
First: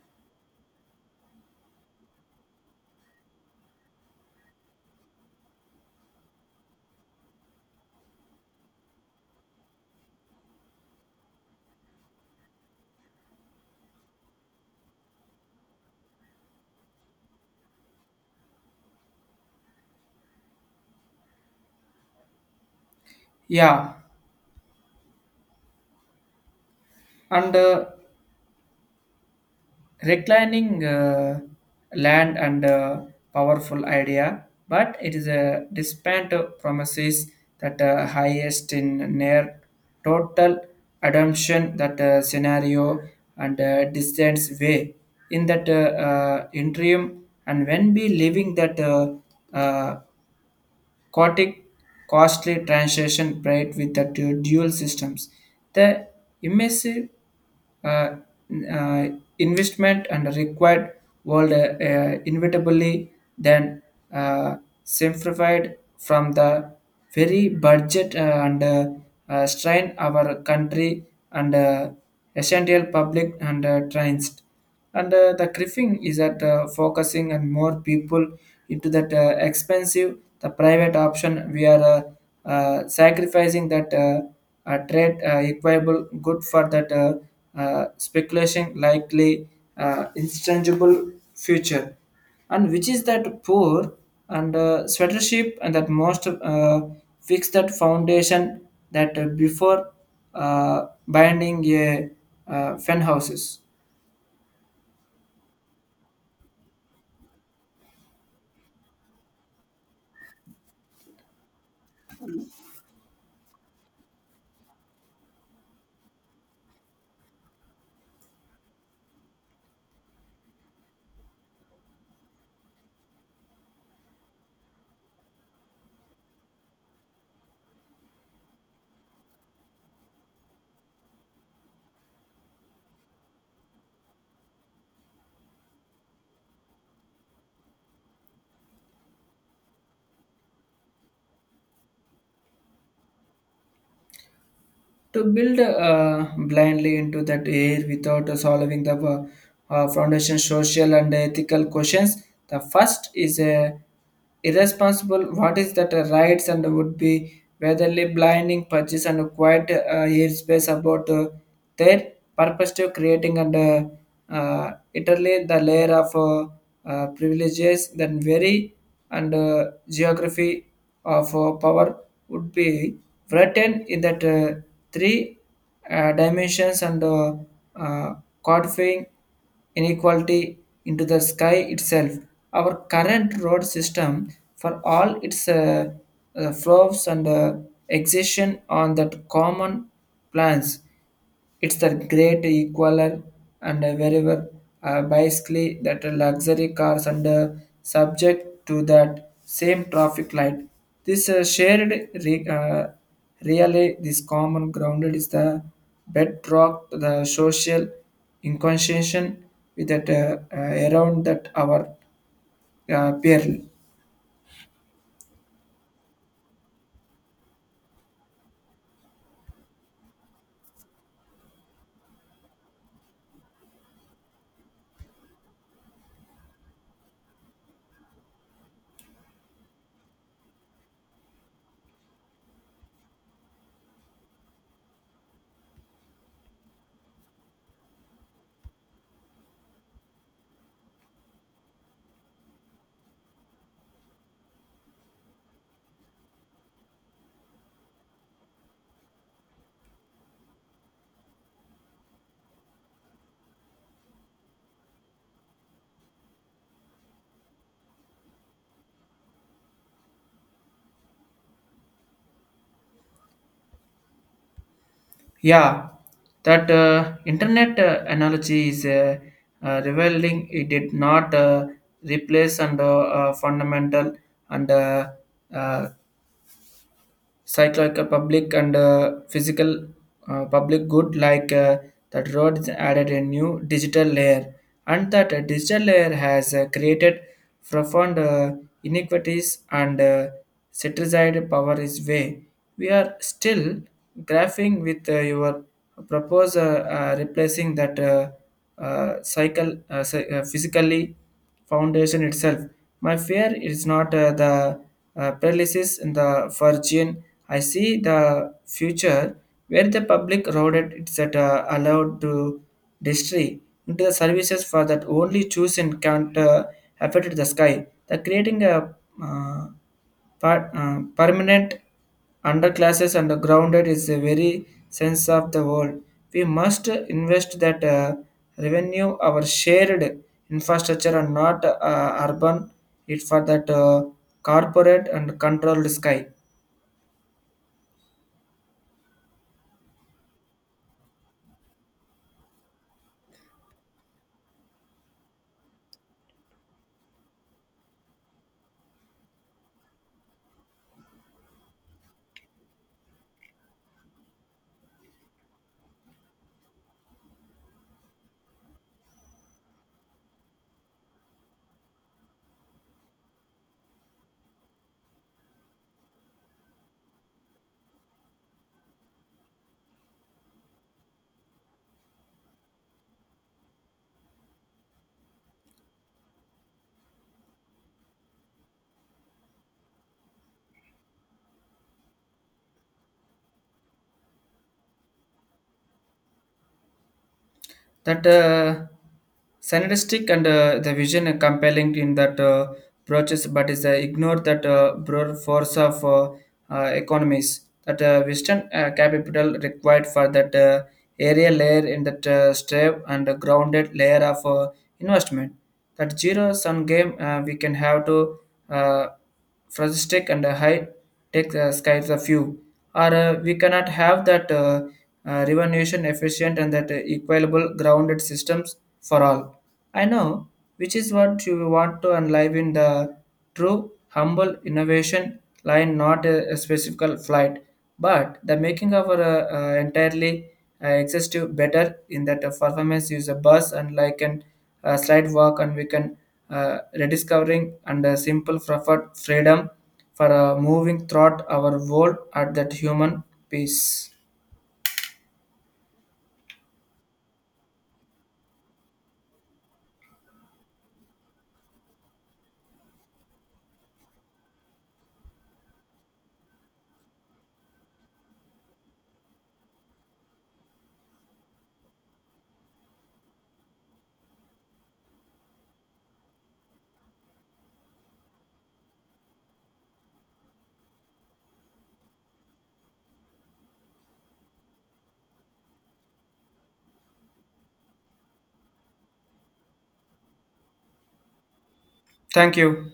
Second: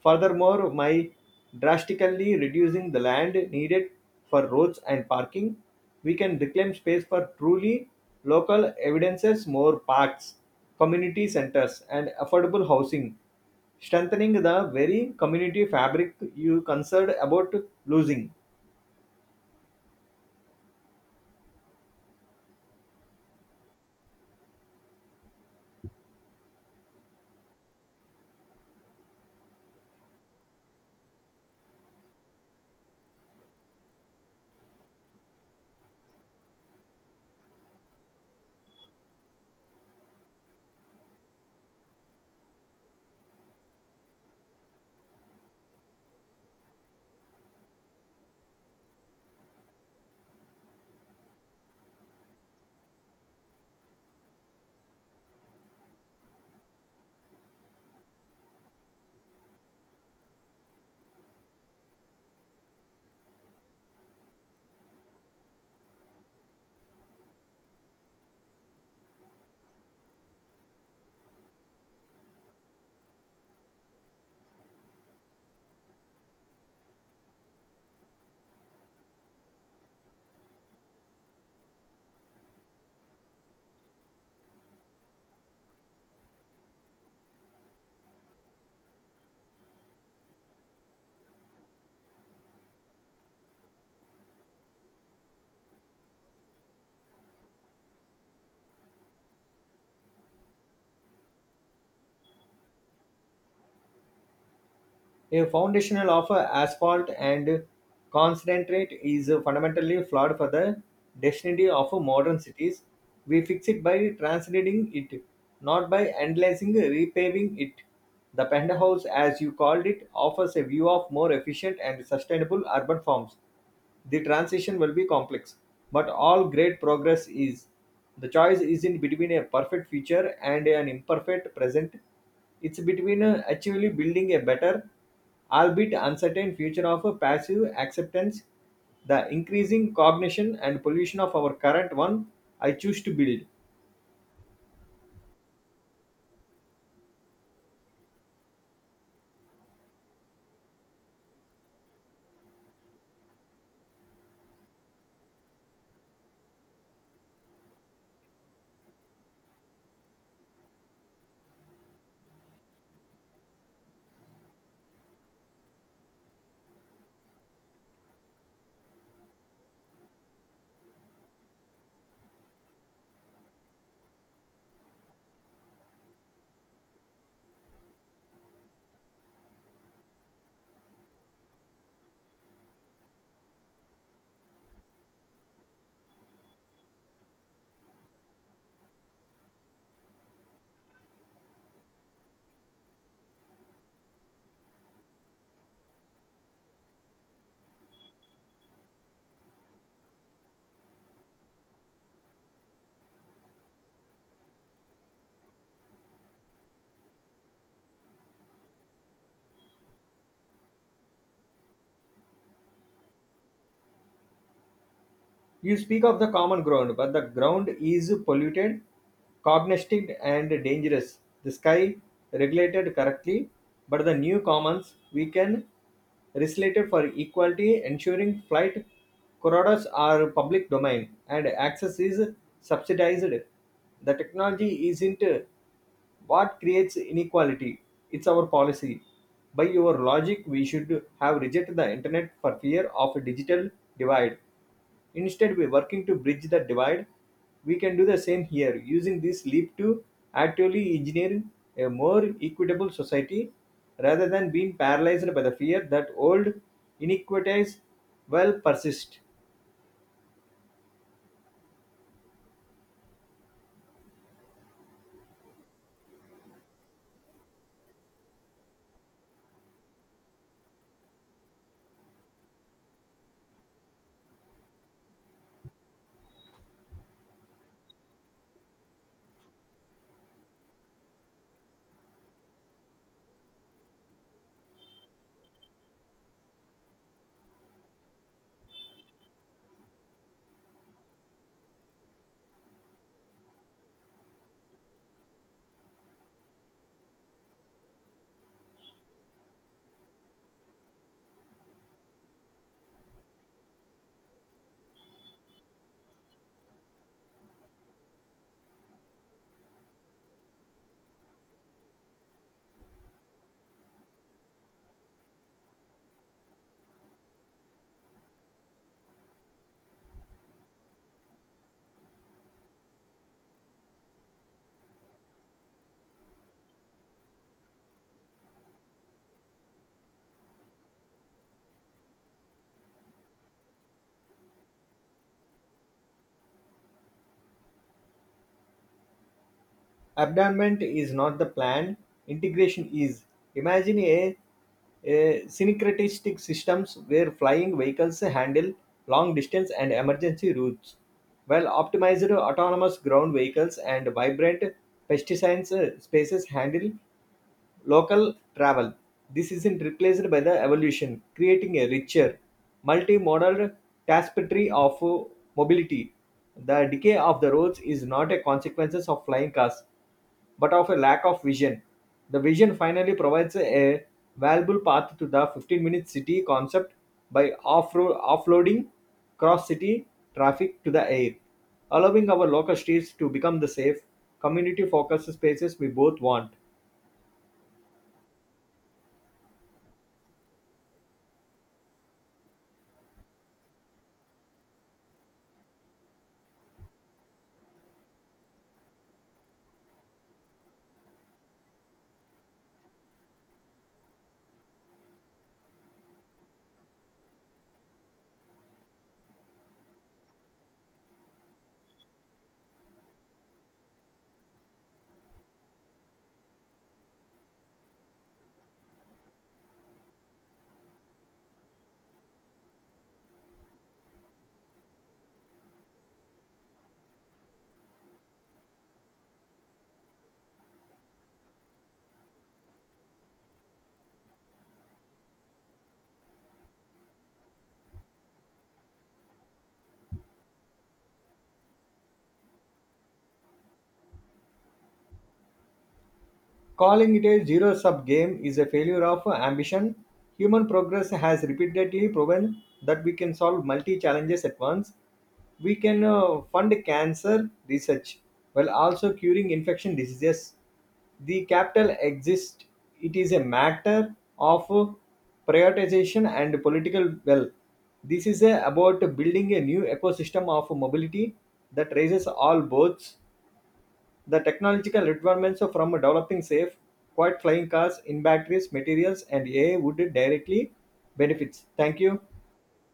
A: Furthermore, by drastically reducing the land needed for roads and parking, we can reclaim space for truly local evidences, more parks, community centers, and affordable housing, strengthening the very community fabric you concerned about losing.
B: Yeah, and reclining land and powerful idea but it is a despite promises that highest in near total adoption that scenario and distance way in that interim and when we living that uh, chaotic, costly transition paired with the dual systems. The immersive uh, uh, investment and required world inevitably then uh, simplified from the very budget and strain our country and essential public and trains and the griffin is at focusing and more people into that expensive the private option we are sacrificing that trade equable good for that speculation likely intangible future and which is that poor and sweater and that most fix that foundation that before binding a fen houses.
A: A foundational of asphalt and concentrate is fundamentally flawed for the destiny of modern cities. We fix it by translating it, not by analyzing repaving it. The penthouse, as you called it, offers a view of more efficient and sustainable urban forms. The transition will be complex, but all great progress is. The choice isn't between a perfect future and an imperfect present. It's between actually building a better, albeit uncertain future of a passive acceptance, the increasing cognition and pollution of our current one. I choose to build.
B: To build blindly into that air without solving the foundation social and ethical questions the first is a irresponsible what is that rights and would be whetherly blinding purchase and a quiet airspace about their purpose to creating and italy the layer of privileges then very and geography of power would be written in that three dimensions and uh, codifying inequality into the sky itself. Our current road system, for all its flaws and excision on that common plans, it's the great equaler, and wherever basically that luxury cars and subject to that same traffic light. This shared re- uh, really this common grounded is the bedrock to the social inconstitution with that around that our peer.
A: You speak of the common ground, but the ground is polluted, cognistic, and dangerous. The sky regulated correctly, but the new commons we can legislated for equality, ensuring flight corridors are public domain and access is subsidized. The technology isn't what creates inequality? It's our policy. By your logic, we should have rejected the internet for fear of a digital divide. Instead, we're working to bridge the divide. We can do the same here, using this leap to actively engineer a more equitable society rather than being paralyzed by the fear that old inequities will persist.
B: Yeah, that internet analogy is revealing. It did not replace and fundamental and uh, cyclical public and physical public good like that roads added a new digital layer and that digital layer has created profound inequities and centralized power is way we are still graphing with your proposal replacing that cycle physically foundation itself. My fear is not the paralysis in the fortune. I see the future where the public roaded is at, allowed to destroy into the services for that only chosen can't affect the sky. The creating a uh, per, permanent underclasses and grounded is the very sense of the world. We must invest that revenue our shared infrastructure and not urban it for that corporate and controlled sky.
A: Abandonment is not the plan, integration is. Imagine a syncretistic systems where flying vehicles handle long distance and emergency routes, while optimized autonomous ground vehicles and vibrant pesticides spaces handle local travel. This isn't replaced by the evolution, creating a richer, multimodal tapestry of mobility. The decay of the roads is not a consequence of flying cars, but of a lack of vision. The vision finally provides a valuable path to the 15-minute city concept by offloading cross city traffic to the air, allowing our local streets to become the safe, community focused spaces we both want.
B: That synergistic and the vision are compelling in that approaches, but is ignored that broad force of economies that Western capital required for that area layer in that strip and a grounded layer of investment. That zero sum game we can have to. Uh, futuristic and high tech skies of you. Or we cannot have that revolution efficient and that equitable grounded systems for all. I know, which is what you want to and live in the true humble innovation line, not a specific flight, but the making of our entirely exhaustive better in that performance use a bus and like an slide walk and we can rediscovering and a simple preferred freedom for moving throughout our world at that human peace.
A: Calling it a zero sum game is a failure of ambition. Human progress has repeatedly proven that we can solve multi challenges at once. We can fund cancer research while also curing infection diseases. The capital exists, it is a matter of prioritization and political will. This is about building a new ecosystem of mobility that raises all boats the technological requirements from developing safe, quiet flying cars in batteries, materials, and AI would directly benefits. Thank you.
B: Thank you.